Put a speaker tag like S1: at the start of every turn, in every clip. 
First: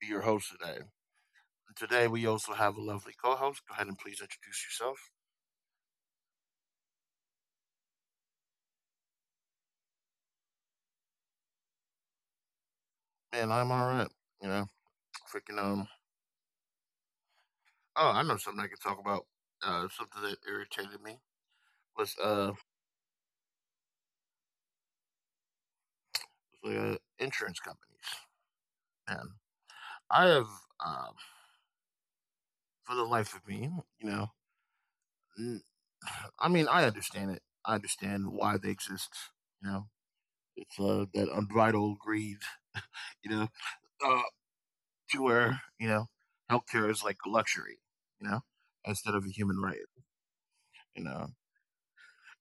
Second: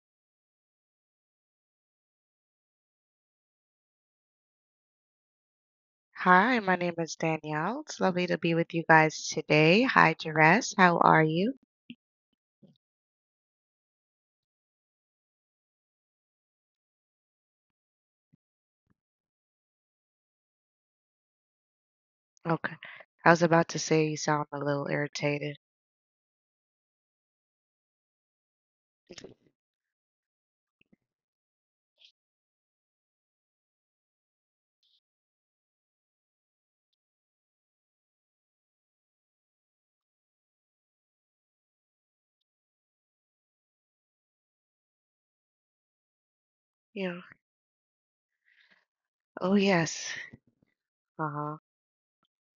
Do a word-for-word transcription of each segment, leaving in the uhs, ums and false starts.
S1: be your host today. And today, we also have a lovely co-host. Go ahead and please introduce yourself.
S2: Hi, my name is Danielle. It's lovely to be with you guys today. Hi, Jerez. How are you?
S1: Man, I'm all right. You know, freaking um. Oh, I know something I can talk about. Uh, something that irritated me was uh,
S2: Okay. I was about to say you sound a little irritated.
S1: the insurance companies. Man, I have um, for the life of me, you know, n- I mean, I understand it. I understand why they exist. You know, it's uh that unbridled greed. You know, Uh, to where you know healthcare
S2: Yeah.
S1: is like a luxury, you know, instead of
S2: Oh,
S1: a human right.
S2: yes.
S1: You know,
S2: Uh-huh.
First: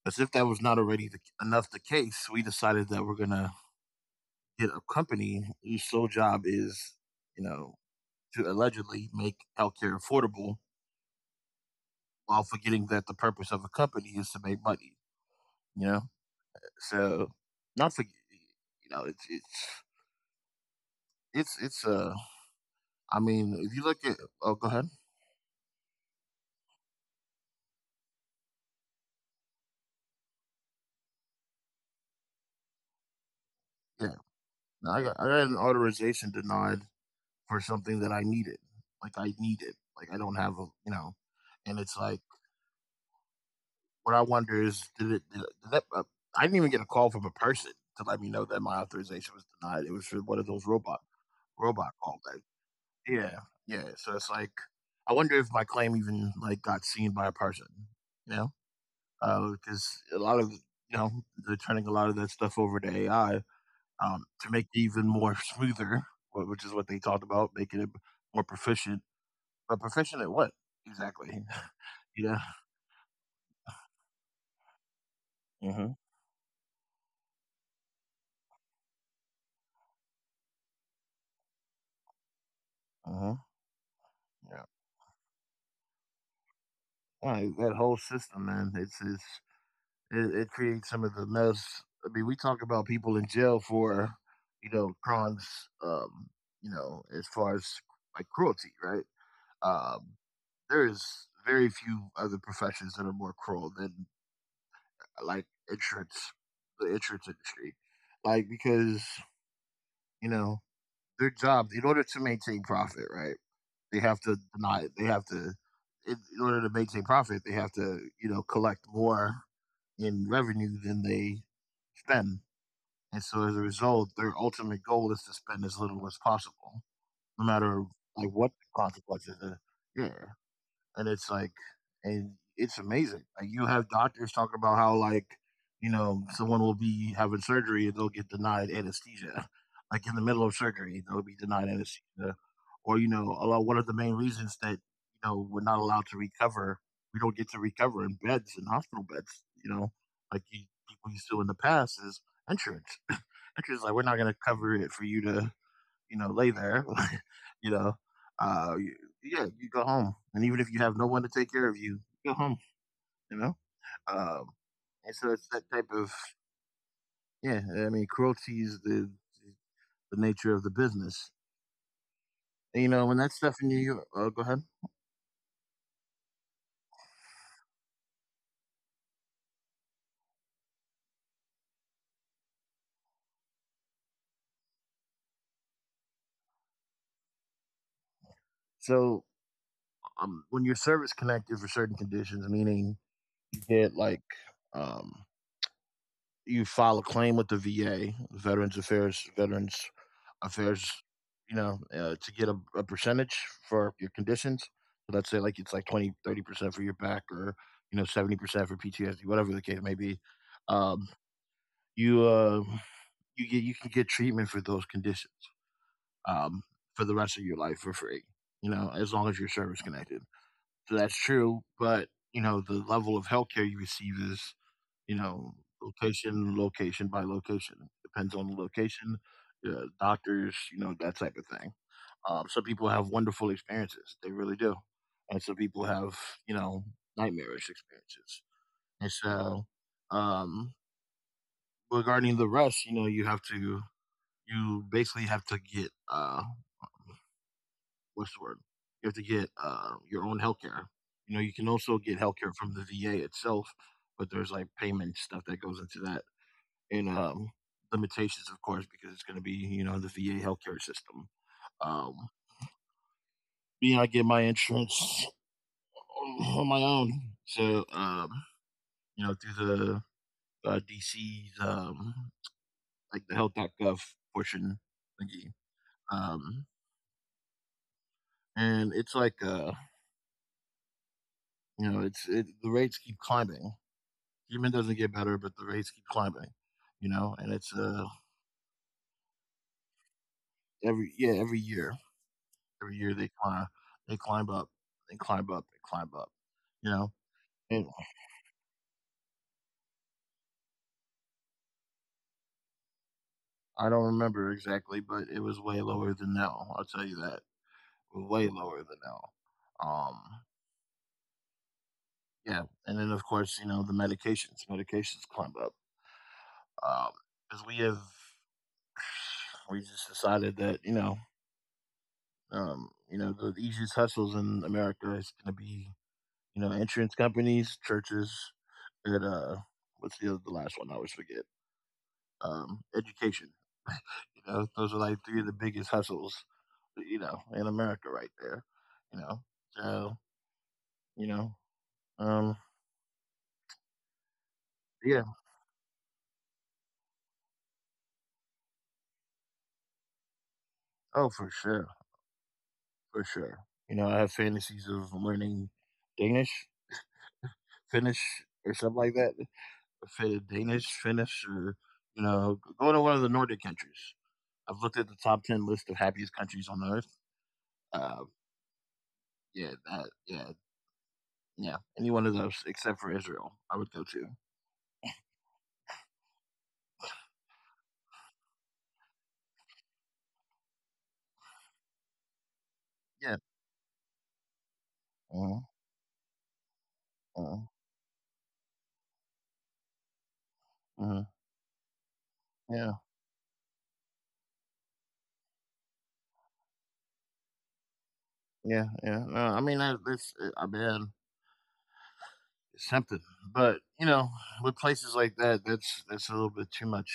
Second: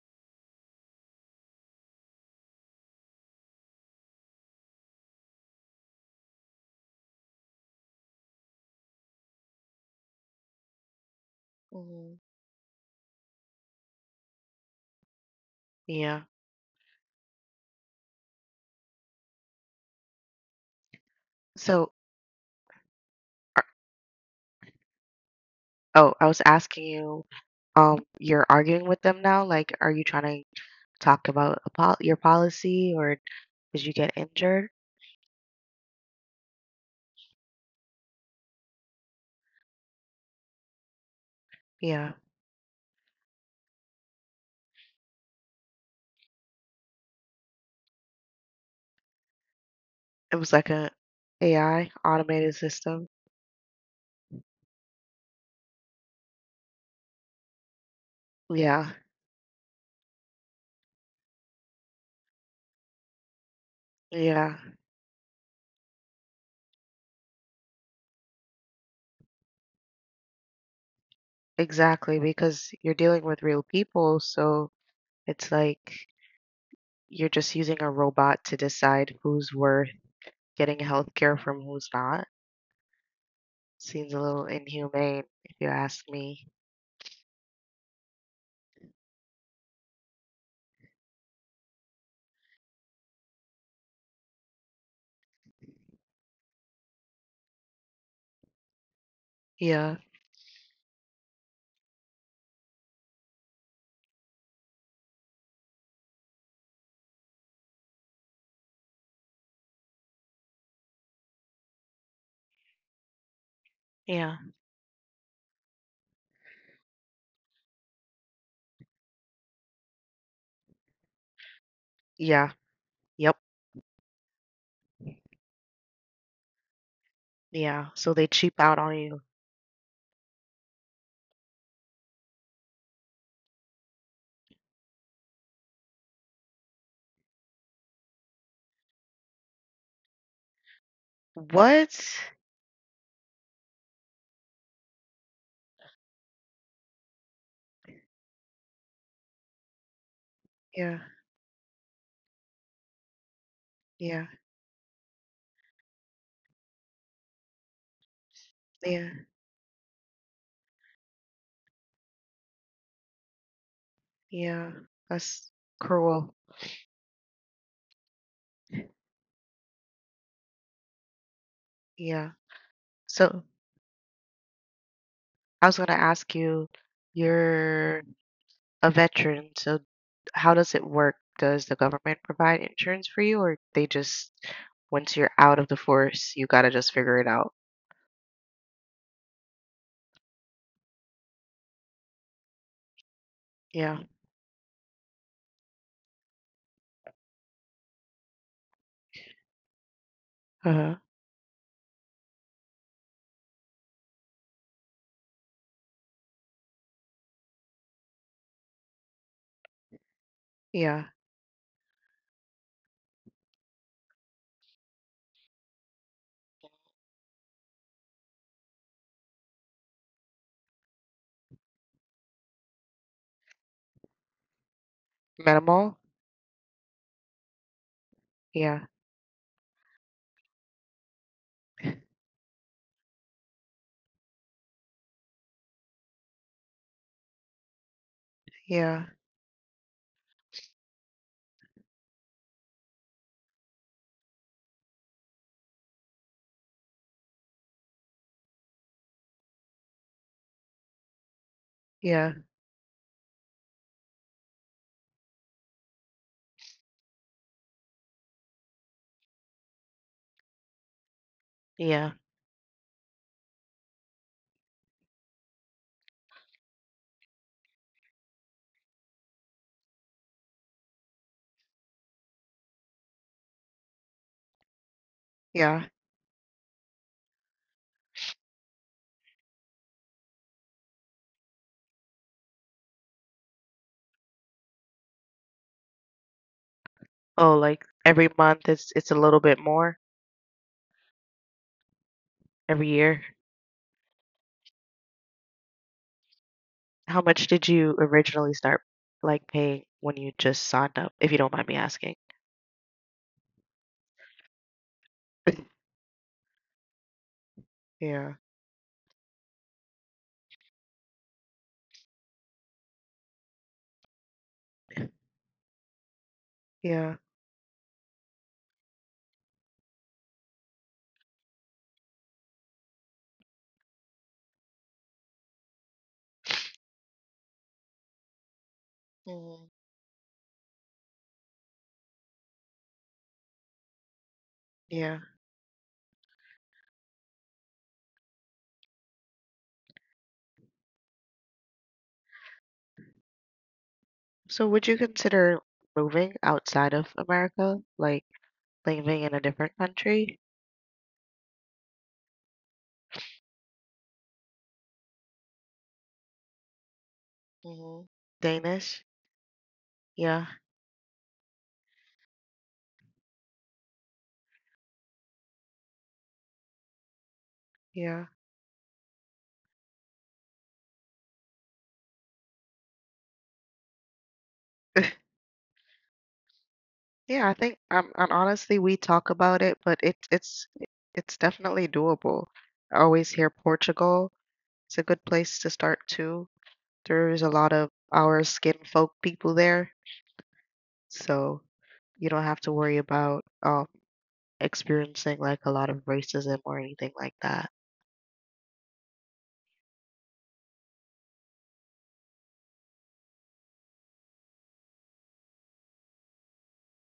S1: as if that was not already the, enough the case, we decided that we're gonna get a company whose sole job is, you know, to allegedly make healthcare affordable,
S2: Hmm.
S1: while forgetting that the purpose of a company is to make money. You know,
S2: Yeah.
S1: so not for you know it's it's it's it's
S2: So,
S1: uh I mean
S2: ar-
S1: if you look at oh go ahead
S2: oh, I was asking you, um, you're arguing with them now? Like, are you trying to talk about a pol your policy or did you
S1: yeah
S2: get injured?
S1: no, I got I got an authorization denied for something that I needed. Like I need it. Like I don't have a you know, and it's
S2: Yeah.
S1: like what I wonder is did it? Did, it did that, uh, I didn't even get a call from a person to let me know that my authorization was denied. It was for one
S2: It
S1: of
S2: was
S1: those
S2: like a
S1: robot robot
S2: AI
S1: calls. Like,
S2: automated system.
S1: yeah, yeah. So it's like I wonder if my claim even like got seen by a person. You
S2: Yeah.
S1: know, because a lot of you know they're turning a lot of that stuff over to A I um, to
S2: Yeah.
S1: make it even more smoother, wh- which is what they talked about, making it more proficient. But proficient at what exactly?
S2: Exactly,
S1: You know?
S2: because you're dealing with real people, so it's
S1: Mhm.
S2: like you're just using a robot to decide who's worth getting healthcare from who's not.
S1: Mhm.
S2: Seems a little
S1: Yeah.
S2: inhumane, if you ask me.
S1: Right, that whole system, man, it's it's it, it creates some of the most, I mean, we talk about people in jail for, you know, crimes, um, you know, as far as like cruelty, right?
S2: Yeah,
S1: Um, there is very few other professions that are more cruel than like insurance, the insurance industry, like because you know their job in order to maintain profit, right? They have to
S2: yeah.
S1: deny it. They have to, in, in order to maintain profit, they have to, you know, collect more in revenue than they spend.
S2: Yeah,
S1: And
S2: yep,
S1: so as a result, their ultimate goal is to spend as little as possible, no matter
S2: yeah. So they
S1: like what
S2: cheap
S1: the
S2: out on you.
S1: consequences are. Yeah, and it's like, and it's amazing, like you have doctors talking about how like you know someone will be having surgery and they'll get denied anesthesia like in the middle of surgery they'll be denied
S2: What?
S1: anesthesia. Or you know a lot, one of the main reasons that you know we're not allowed to recover, we don't get to recover in beds, in hospital beds, you know, like you,
S2: Yeah,
S1: people used to in the past, is insurance. Insurance like, we're not
S2: yeah,
S1: going to cover it for you to you know, lay there, you know, uh,
S2: yeah,
S1: yeah, you go home. And even if you have no one to take care of you, go home, you know? Um,
S2: yeah.
S1: and so it's
S2: That's
S1: that type of,
S2: cruel.
S1: yeah, I mean, cruelty is the, the nature of the business.
S2: Yeah.
S1: And, you know, when that
S2: So
S1: stuff in you, uh, go ahead.
S2: I was gonna ask you, your a veteran, so how does it work? Does the government provide insurance for you, or they just once you're out of the force, you gotta just figure it out?
S1: So um, when you're service connected for certain conditions, meaning you get
S2: Yeah.
S1: like, um, you file a claim with the V A, Veterans Affairs, Veterans, if there's
S2: Uh-huh.
S1: you know uh, to get a, a percentage for your conditions. So let's say like it's like twenty, thirty percent for your back, or you know seventy percent for P T S D, whatever the case may be. um,
S2: Yeah.
S1: you uh, you get, you can get treatment for those conditions, um, for the rest of your life for free, you know, as long as you're service connected. So that's true, but you know the level of healthcare you receive is, you know,
S2: Minimal?
S1: location location by location, depends on the
S2: Yeah.
S1: location. Uh, doctors, you know, that type of thing. Um, some people have wonderful experiences, they really do, and some people have, you know, nightmarish experiences. And
S2: Yeah.
S1: so, um, regarding the rest, you know, you have to, you basically have to get uh, what's the word? You have to get uh, your own healthcare. You know, you can also get
S2: Yeah.
S1: healthcare from the V A itself, but there's like payment stuff that goes into that, and um, limitations, of course, because it's going to be you know the V A healthcare system. Um,
S2: Yeah.
S1: Me, I get my insurance on, on my own. So, um, you know, through the uh, D C's um, like the health dot gov portion thingy,
S2: Yeah.
S1: um, and it's like uh, you know, it's it, the rates keep climbing. Human doesn't get better, but the rates keep climbing. You know, and
S2: Oh,
S1: it's
S2: like
S1: uh
S2: every month it's it's a little bit more
S1: every yeah every year,
S2: every
S1: every year
S2: year.
S1: they climb, they climb up, they climb up, they climb up. You know,
S2: How much did
S1: and
S2: you originally start like paying when you just signed up, if you don't mind me asking?
S1: I don't remember exactly, but it was way lower than now. I'll tell you that,
S2: Yeah.
S1: way lower than now. Um, Yeah, and then of course, you know, the medications. Medications climb up.
S2: Yeah.
S1: Because we have, we just decided that, you know, um, you know, the easiest hustles in America is gonna be, you know, insurance companies, churches, and uh
S2: Mhm.
S1: what's the other, the last one I always forget? Um, education. You know, those are like
S2: Yeah.
S1: three of the biggest hustles, you know, in America right there. You know. So, you know, um
S2: So would you
S1: yeah.
S2: consider moving outside of America, like living in a different country?
S1: Oh for sure. For sure. You know, I have fantasies of learning Danish,
S2: Hmm.
S1: Finnish or something
S2: Danish?
S1: like that. Fin-
S2: Yeah,
S1: Danish, Finnish, or you know, go to one of the Nordic countries. I've looked at the top ten list of happiest countries on earth. Uh,
S2: yeah.
S1: yeah, that, yeah, yeah. Any one of those except for Israel, I would go to.
S2: Yeah, I think um and honestly we talk about it, but it it's it's definitely doable. I always
S1: Yeah.
S2: hear Portugal. It's a good
S1: Uh,
S2: place to start too. There's a
S1: uh,
S2: lot of our skin folk people there,
S1: uh,
S2: so you don't have to
S1: yeah.
S2: worry about um experiencing like a lot of racism or anything like that.
S1: Yeah. Yeah. No, I mean, I, that's uh, I mean, it's something, but you know, with places like that, that's that's a little bit too much.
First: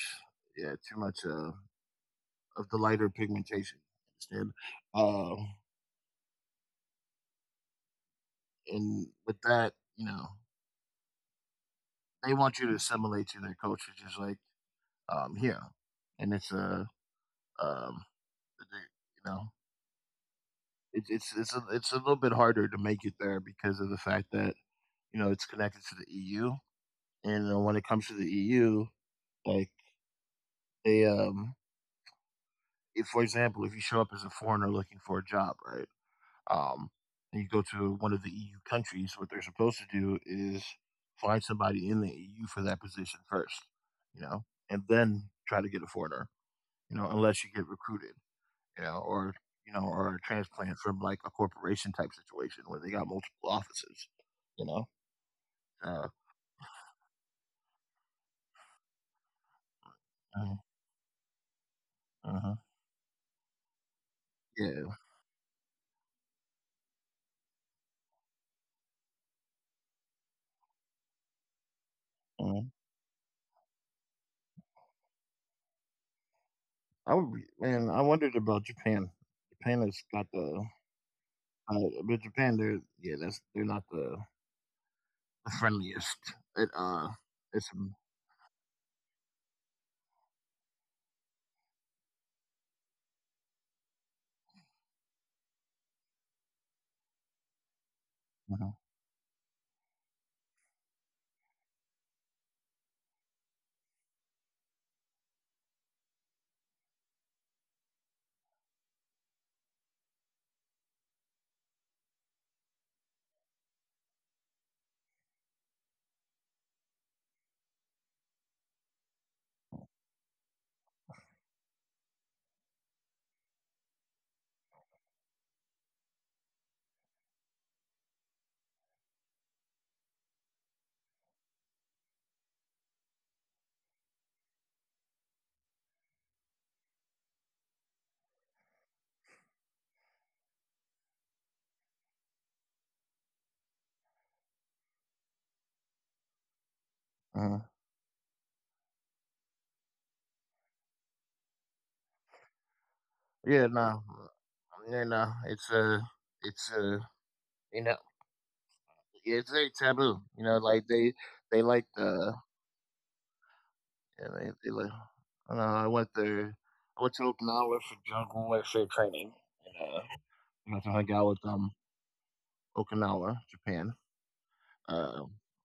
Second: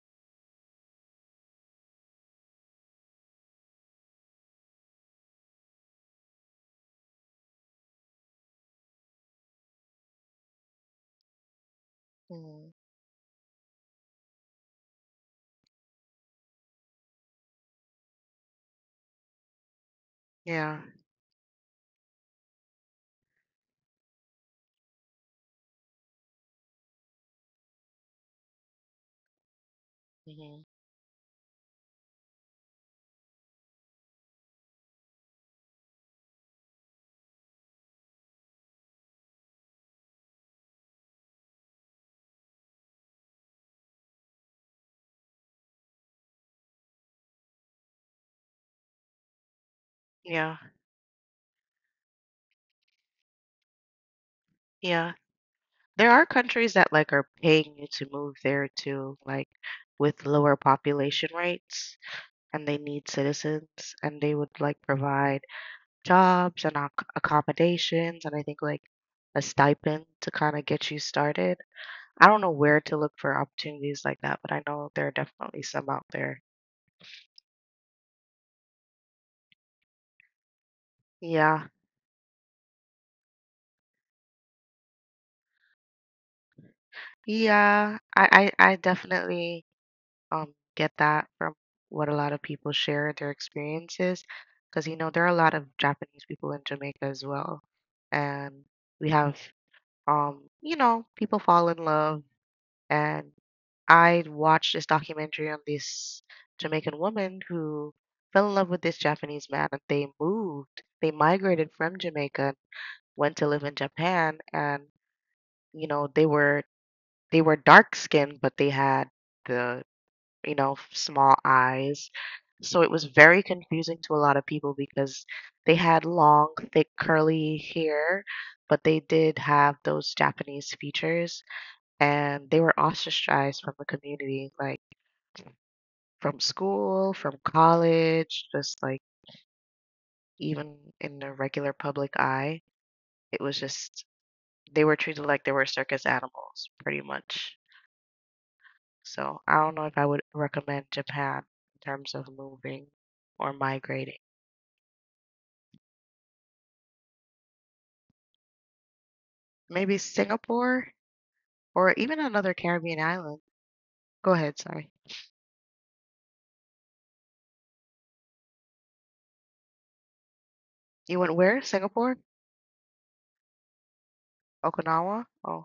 S1: Yeah, too much uh, of the lighter pigmentation. Understand? Uh, and with that, you know, they want you
S2: Hmm.
S1: to assimilate to their culture, just like um here. And it's a um, you know,
S2: Yeah,
S1: it, it's it's a, it's a little bit harder to make it there because of the fact that you know it's connected to the E U. And uh, when it comes to the E U, like
S2: hmm,
S1: they um, if for example, if you show up as a foreigner looking for a job, right? Um, and you go to one of the E U countries, what they're supposed to do is find somebody in the E U for that position first, you know, and then try to get a foreigner, you know, unless you get recruited, you know, or you know, or a
S2: yeah.
S1: transplant from like a corporation type situation where they got multiple offices, you know.
S2: Yeah. There
S1: Uh,
S2: are countries that like are paying you to move there too, like with lower
S1: uh,
S2: population rates,
S1: uh
S2: and they need citizens, and they would like
S1: yeah,
S2: provide jobs and ac accommodations, and I think like a stipend to kind of get you started. I don't know
S1: uh,
S2: where to look for opportunities like that, but I know there are definitely some out there.
S1: I would. Be, man, I wondered about Japan. Japan has got the,
S2: Yeah.
S1: uh, but Japan, they're yeah, that's they're not the, the friendliest. It uh, it's
S2: Yeah. I I, I definitely um, get that from what a lot of people share their experiences, because you know there are a lot of Japanese people in Jamaica as well, and
S1: Mhm.
S2: we have um, you know people fall in love, and I watched this documentary on this Jamaican woman who fell in love with this Japanese man, and they moved, they migrated from Jamaica, went to live in Japan, and you know they were they were dark skinned, but they had the you know, f- small eyes. So it was very confusing to a lot of people because they had long, thick, curly hair, but they did have those Japanese features and they were ostracized from the community, like from school, from college, just like even in the regular public eye. It was just, they were treated like they were circus animals, pretty much.
S1: Mhm.
S2: So I don't know if I would recommend Japan in terms of moving or
S1: Yeah, no,
S2: migrating.
S1: you know, it's uh it's uh you know, yeah, it's very
S2: Maybe
S1: taboo. You know, like
S2: Singapore
S1: they they like
S2: or even
S1: the,
S2: another Caribbean island.
S1: yeah,
S2: Go
S1: they,
S2: ahead,
S1: they
S2: sorry.
S1: like, I don't know, I went there, I went to Okinawa for jungle warfare training. And, uh, you know, so I hung
S2: You
S1: out
S2: went
S1: with
S2: where?
S1: um
S2: Singapore?
S1: Okinawa, Japan.
S2: Okinawa?
S1: Um,
S2: Oh,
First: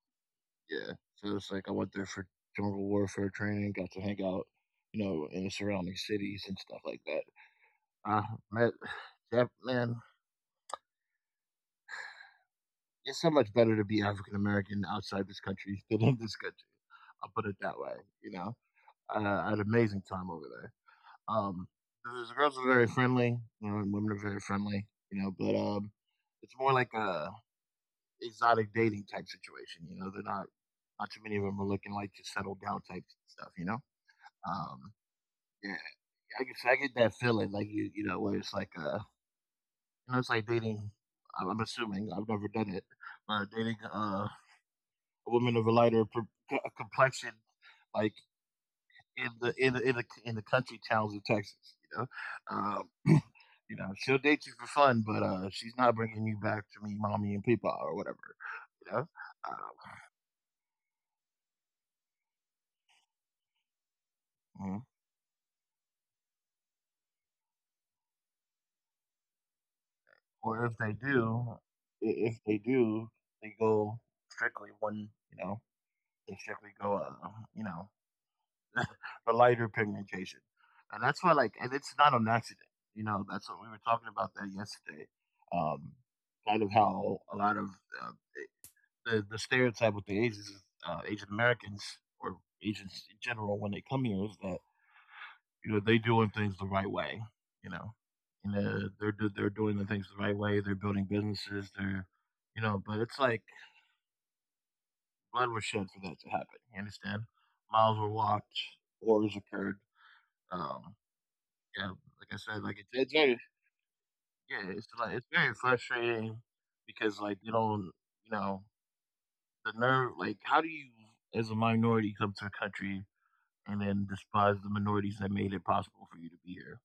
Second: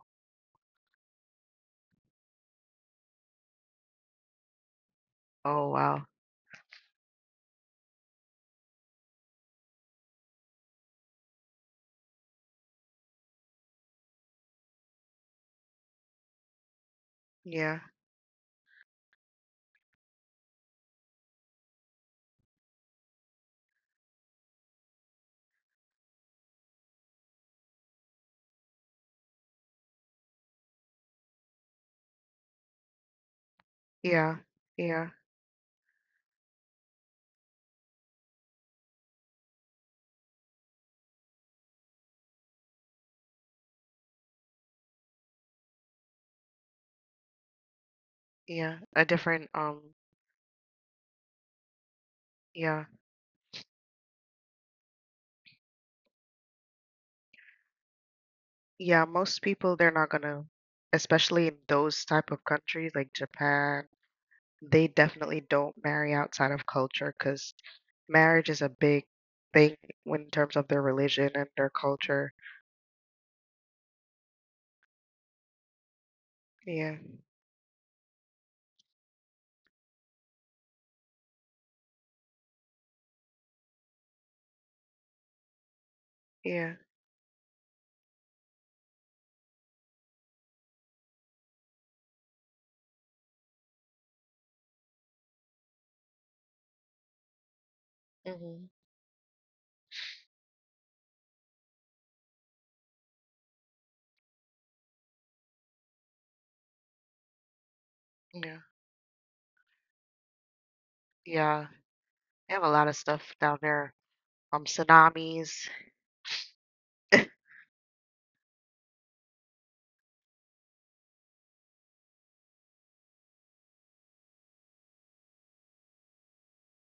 S1: yeah, so it's like I went there for jungle warfare training, got to hang out, you know, in the
S2: oh wow.
S1: surrounding cities and stuff like that. Uh, Met Jap- man, it's so much better to be African American outside this country than in this country. I'll put it
S2: Yeah,
S1: that way. You know, uh, I had an amazing time over there. Um, the girls are very friendly, you know, and women are very friendly, you know, but um, it's more like a exotic dating type situation. You know, they're not, not too many of them are looking like to settle down type stuff. You know,
S2: yeah,
S1: um,
S2: yeah,
S1: yeah, I guess I get that feeling like you you know where it's like uh, you know, it's like dating. I'm assuming I've never done it, but dating uh women of a lighter pr- complexion, like
S2: yeah. A
S1: in
S2: different,
S1: the
S2: um,
S1: in the in the, in the country towns of Texas. You know,
S2: yeah,
S1: um, you know, she'll date you for fun, but uh, she's not bringing you back to me, mommy and papa or whatever.
S2: yeah.
S1: You know,
S2: Most
S1: um,
S2: people, they're not gonna, especially in those type of countries like Japan, they
S1: mm-hmm.
S2: definitely don't marry outside of culture because marriage is a big thing in terms of their
S1: Or if they
S2: religion and their
S1: do,
S2: culture.
S1: if they do, they go strictly one. You know, they strictly
S2: Yeah,
S1: go. Uh, you know, for lighter pigmentation. And that's why, like, and it's not an accident. You know, that's what we were talking about that yesterday. Um,
S2: yeah,
S1: Kind of how a lot of uh, the, the stereotype with the Asians, uh, Asian Americans or Asians in general when they come here is that, you know, they doing things the right way, you know,
S2: hmm,
S1: and uh, they're, they're doing the things the right way. They're building businesses. They're, you know, but it's like blood was shed for that to happen. You understand? Miles were walked,
S2: yeah,
S1: wars occurred, um,
S2: yeah.
S1: yeah, like I
S2: They
S1: said,
S2: have a
S1: like,
S2: lot
S1: it's
S2: of
S1: it's
S2: stuff
S1: very
S2: down there
S1: yeah,
S2: um,
S1: it's, like, it's very
S2: tsunamis.
S1: frustrating because, like, you don't you know, the nerve like, how do you, as a minority, come to a country and then despise the minorities that made it possible for you to be here,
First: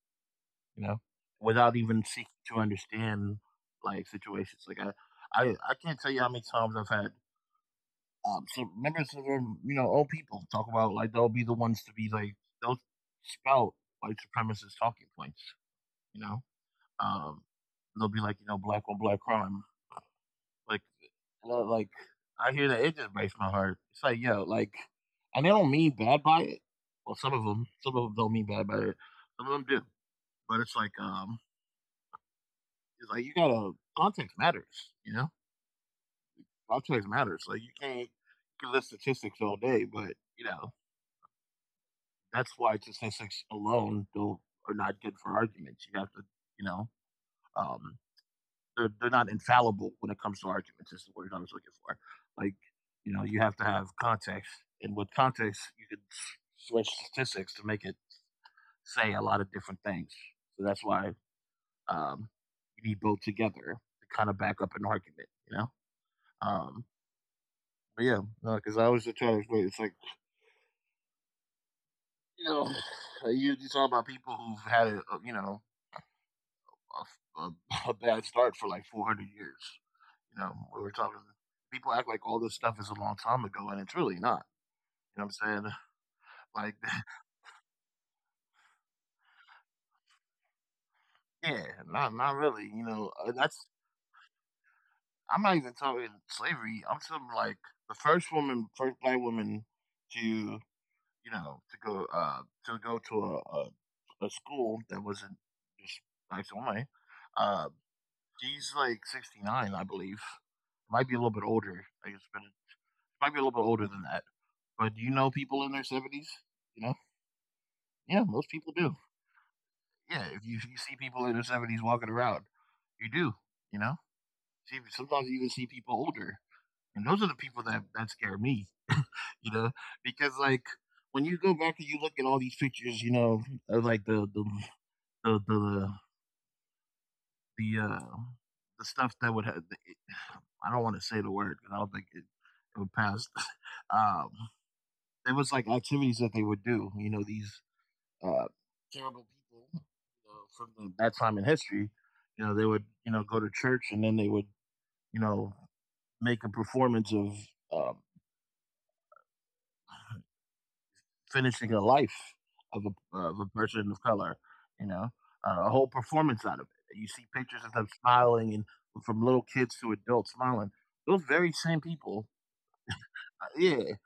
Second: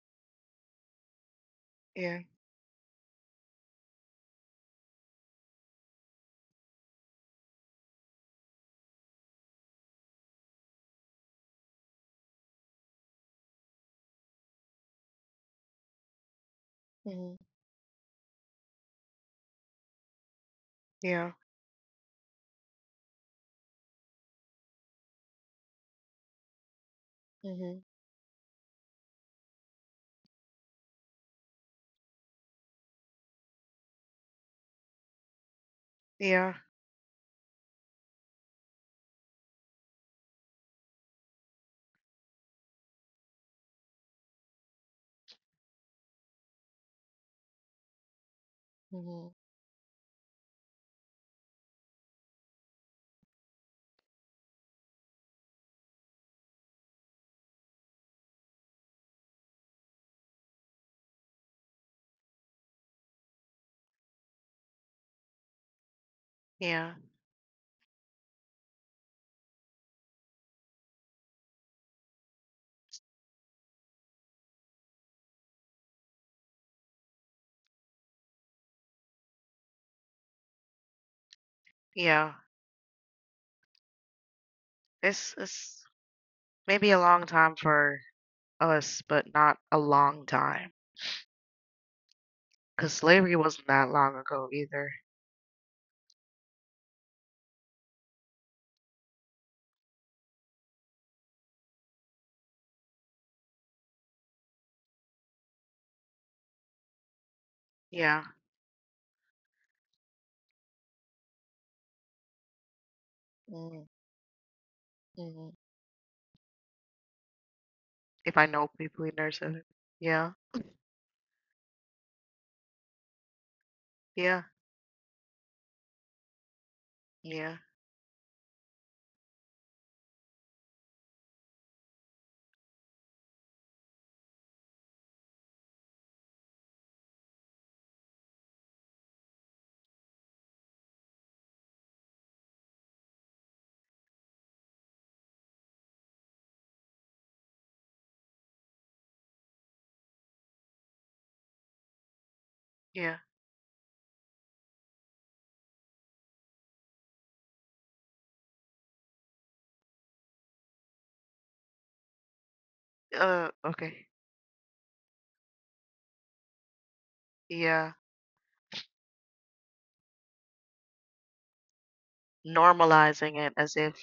S1: you know, without even
S2: Yeah.
S1: seeking to understand, like, situations, like, I I I can't tell you how many times I've had, um, some members of them, you know, old people talk about, like, they'll be the ones to be, like, they'll spout white supremacist talking points, you know?
S2: Hmm.
S1: Um, they'll be like, you know, black on black crime.
S2: Yeah.
S1: Like, you know, like I hear that it just breaks my heart. It's like, yo, like, and they don't mean bad by it. Well, some
S2: Hmm.
S1: of them, some of them don't mean bad by it. Some of them do, but it's like, um, it's like you gotta context matters. You know,
S2: Yeah.
S1: context matters. Like you can't give us statistics all day, but you know that's why statistics alone don't, are not good for arguments. You have to, you know, um, they're, they're
S2: Hmm.
S1: not infallible when it comes to arguments is the word I was looking for like you know you have to have context, and with context you can switch statistics to make it say a lot of different things. So that's why, um, you need both together to kind of back up an argument, you know um,
S2: Yeah.
S1: but yeah no because no, I always try to explain it's like you know you, you talk about people who've had a, you know a, a, a bad start for like four hundred years. You know, we were talking. People
S2: Yeah.
S1: act like all this stuff is a long time ago, and it's really not.
S2: It's
S1: You know what
S2: it's
S1: I'm saying?
S2: maybe a
S1: Like,
S2: long time for us, but not a long time,
S1: yeah, not not really.
S2: cause
S1: You know,
S2: slavery
S1: uh,
S2: wasn't
S1: that's
S2: that long ago either.
S1: I'm not even talking slavery. I'm talking like the first woman, first black woman to you know to go uh to go to a a, a school that wasn't just blacks only. Uh,
S2: Yeah.
S1: she's like sixty-nine, I believe. Might be a little bit older. I guess, but it might be a little bit older than that. But do you know
S2: Mm-hmm.
S1: people in their seventies? You know, yeah,
S2: If
S1: most
S2: I know
S1: people do.
S2: people in nursing.
S1: Yeah,
S2: Yeah.
S1: if you, if you see people in their seventies walking around, you do, you know.
S2: Yeah.
S1: See, sometimes you even see people older, and those are the
S2: Yeah.
S1: people that that scare me, you know, because like when you go back and you look at all these pictures, you know, of like the the the the, the uh the stuff that would have, I don't want to say the word because I don't think it, it would pass. um, there was like activities that they would do, you know, these uh, terrible people you know, from the, that time in history. You know, they would you know
S2: Yeah.
S1: go to church and then they would you know make a performance of, um, finishing a life of a of a
S2: Uh,
S1: person of
S2: okay.
S1: color. You know, uh, a whole performance out of it. You see pictures of them
S2: Yeah.
S1: smiling and from little kids to adults smiling. Those very same people.
S2: Normalizing
S1: uh,
S2: it as
S1: Yeah,
S2: if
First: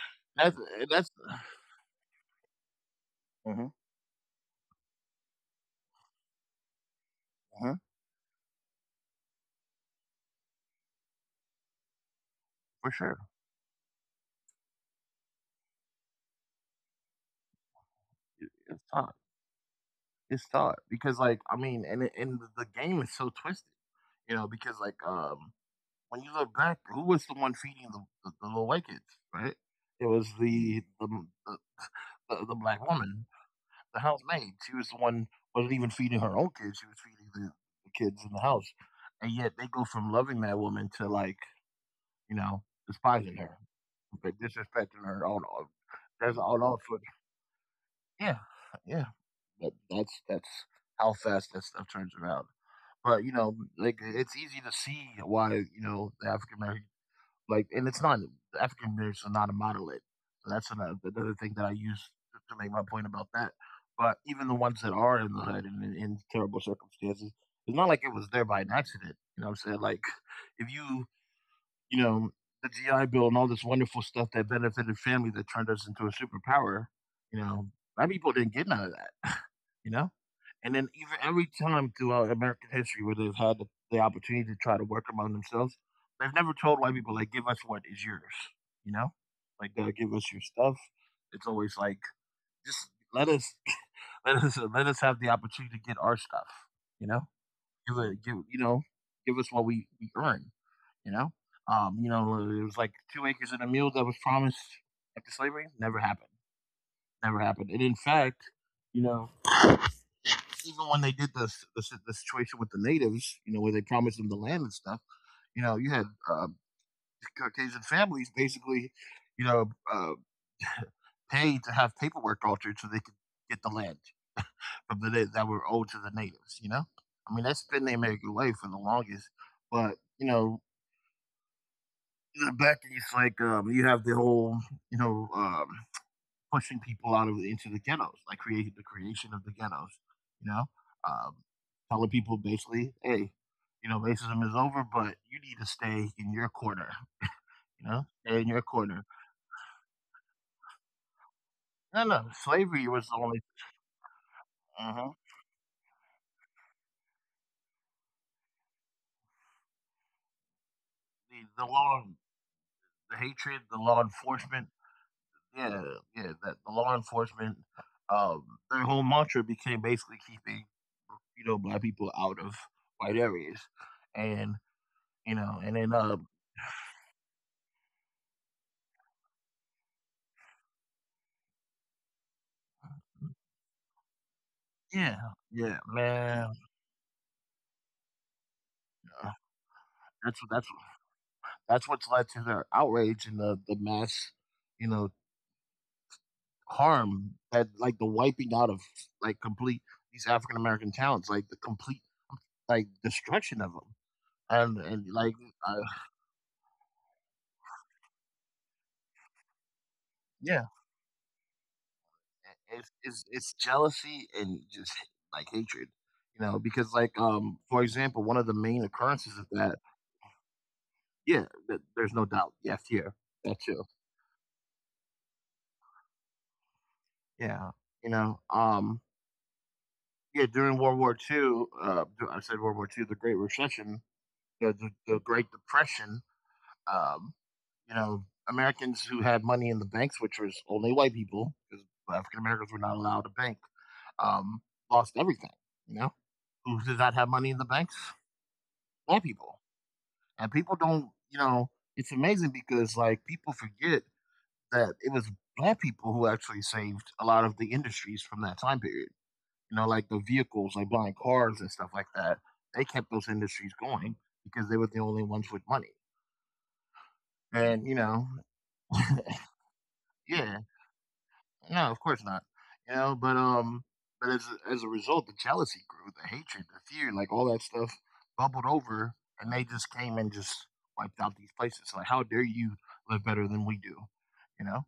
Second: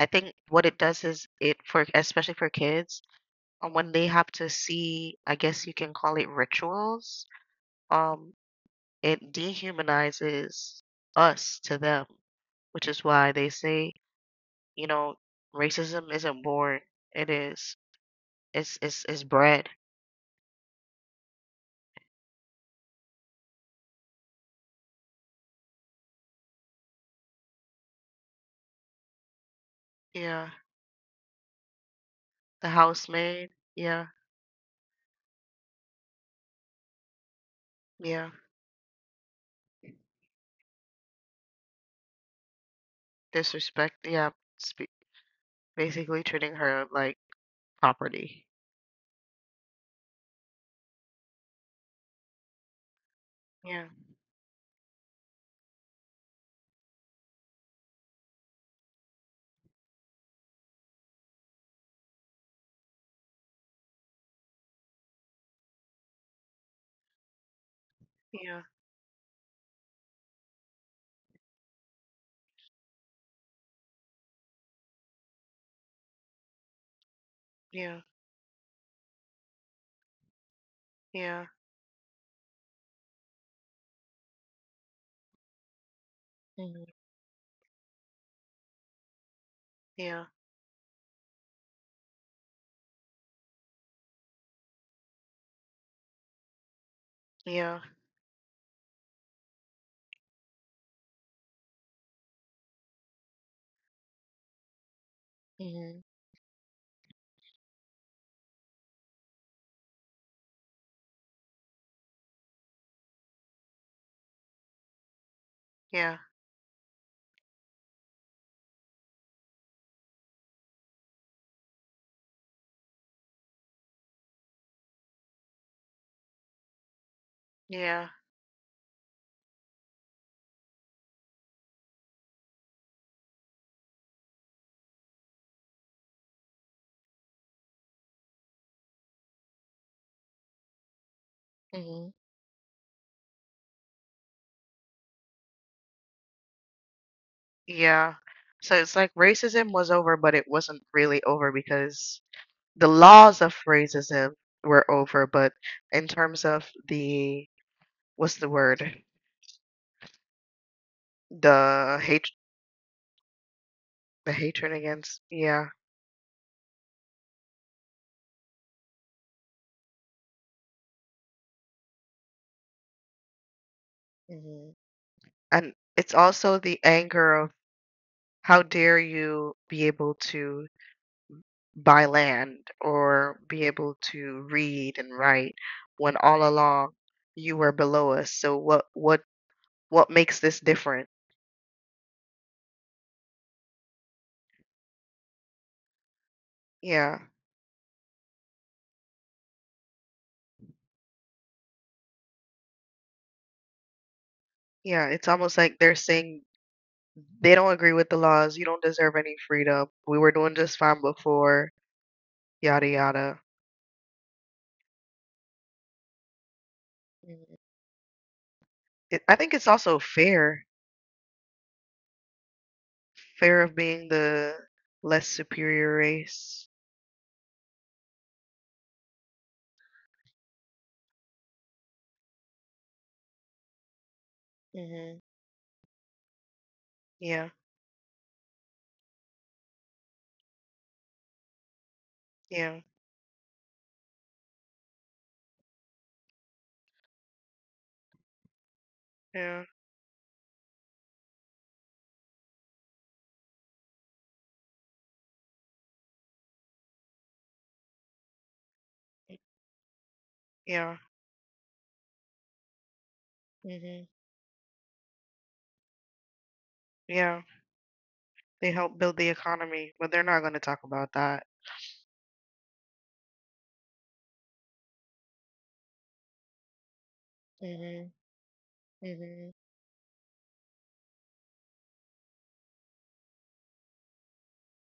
S2: I think
S1: that's
S2: what it does
S1: that's
S2: is it for especially for kids, uh,
S1: mhm,
S2: when they have to see, I guess you can call it rituals,
S1: mhm,
S2: um, it dehumanizes us to them, which
S1: for
S2: is
S1: sure.
S2: why they say, you know, racism isn't born. It is.
S1: It-
S2: It's
S1: it's
S2: it's
S1: taught.
S2: it's bred.
S1: It's taught because like I mean, and and the game is so twisted. You know, because like um, when you look back, who was the one feeding the, the, the little white kids, right? It was
S2: Yeah.
S1: the the, the the the
S2: The
S1: black woman,
S2: housemaid.
S1: the
S2: Yeah.
S1: housemaid. She was the one wasn't even feeding her own kids. She was feeding the, the kids
S2: Yeah.
S1: in the house, and yet they go from loving that woman to like you know despising her,
S2: Disrespect. Yeah.
S1: but
S2: Sp-
S1: disrespecting her on all.
S2: basically
S1: There's
S2: treating
S1: on all
S2: her
S1: foot.
S2: like
S1: Yeah,
S2: property.
S1: yeah. But that's that's how fast that stuff turns around. But you know,
S2: Yeah.
S1: like it's easy to see why you know the African American. Like, and it's not African beers are not a monolith. So that's another, another thing that I use to, to make my point about that. But even the ones that are in the hood and in, in terrible circumstances, it's not like it was there
S2: Yeah.
S1: by an accident. You know what I'm saying? Like, if you you know, the G I Bill and all this wonderful stuff that benefited families that turned us into a superpower, you know,
S2: Yeah.
S1: a lot of people didn't get none of that, you know? And then even
S2: Yeah.
S1: every time throughout American history where they've had the, the opportunity to try to work among themselves, they've never told
S2: Hmm.
S1: white people, like, give us what is yours, you know? Like, they'll give
S2: Yeah.
S1: us your stuff. It's always like, just let us, let us, let us have the opportunity to get our stuff, you know?
S2: Yeah.
S1: Give a give you know give us what we we earn. You know, um, you know, it was like two acres and a mule that was promised after slavery.
S2: Hmm.
S1: Never happened. Never happened. And in fact, you know, even when they did this this, this situation with the natives, you know, where they promised them the land and stuff, you know, you had
S2: Yeah.
S1: uh, Caucasian families basically, you know, uh, paid to have paperwork altered so they could get the land from the that were owed to the natives. You know, I mean, that's been the
S2: Yeah.
S1: American way for the longest, but you know, uh, back it's like um you have the whole you know um pushing people out of into the ghettos like creating the creation of the ghettos, you know um
S2: Hmm.
S1: telling people basically hey you know racism is over but you need to stay in your corner, you know
S2: Yeah.
S1: stay in your
S2: So it's
S1: corner.
S2: like racism was over, but it wasn't really over
S1: no
S2: because
S1: no
S2: the
S1: slavery was the
S2: laws
S1: only
S2: of racism were
S1: uh the,
S2: over, but in terms of the what's the word?
S1: the
S2: The
S1: law
S2: hate
S1: the hatred the law
S2: the
S1: enforcement
S2: hatred against, yeah.
S1: yeah yeah that the law enforcement, um their whole mantra became basically keeping, you know, black people out of white areas. And,
S2: Hmm.
S1: you know,
S2: And
S1: and then,
S2: it's
S1: uh,
S2: also the anger of how dare you be able to buy land or be able to read and
S1: yeah,
S2: write
S1: yeah,
S2: when all
S1: man,
S2: along you were below us. So what what
S1: uh,
S2: what makes
S1: that's what,
S2: this
S1: that's,
S2: different?
S1: that's what's led to the outrage and the, the mass, you know,
S2: Yeah.
S1: harm that like the wiping out of like complete these African American towns, like the complete like destruction of them. And, and
S2: Yeah, it's
S1: like,
S2: almost
S1: uh,
S2: like they're saying they don't agree with the laws. You don't deserve any freedom. We were doing
S1: yeah,
S2: just fine before, yada
S1: it's, it's,
S2: yada.
S1: it's jealousy and just like hatred, you know, because like,
S2: Mhm.
S1: um, for example, one of the main
S2: It, I
S1: occurrences of
S2: think it's
S1: that
S2: also fair,
S1: yeah, th there's no doubt. Yes, here. That
S2: fair of
S1: too.
S2: being the less superior race.
S1: Yeah, you know, um, yeah, during World War two, uh, d I said World War two, the Great Recession, the the
S2: Hmm.
S1: the Great Depression, um,
S2: Yeah,
S1: you know, Americans who had money in the banks, which was only white people, because African Americans were
S2: yeah,
S1: not allowed to bank, um, lost everything, you know? Who did not have money in the banks? White people.
S2: yeah,
S1: And people don't, you know, it's amazing because, like, people forget that it was black people who actually saved a lot of the industries from that time period. You know, like the vehicles, like
S2: yeah,
S1: buying cars and stuff like that. They kept those industries
S2: hmm,
S1: going because they were the only ones with money.
S2: yeah.
S1: And you know,
S2: They help build the economy, but they're not going to
S1: yeah,
S2: talk about that.
S1: no, of course not. You know, but um, but as a- as a result, the jealousy grew, the hatred, the fear, like all that stuff
S2: Hmm.
S1: bubbled over,
S2: Hmm.
S1: and they just came and just wiped out these places. Like, how dare you live better than we do? You know,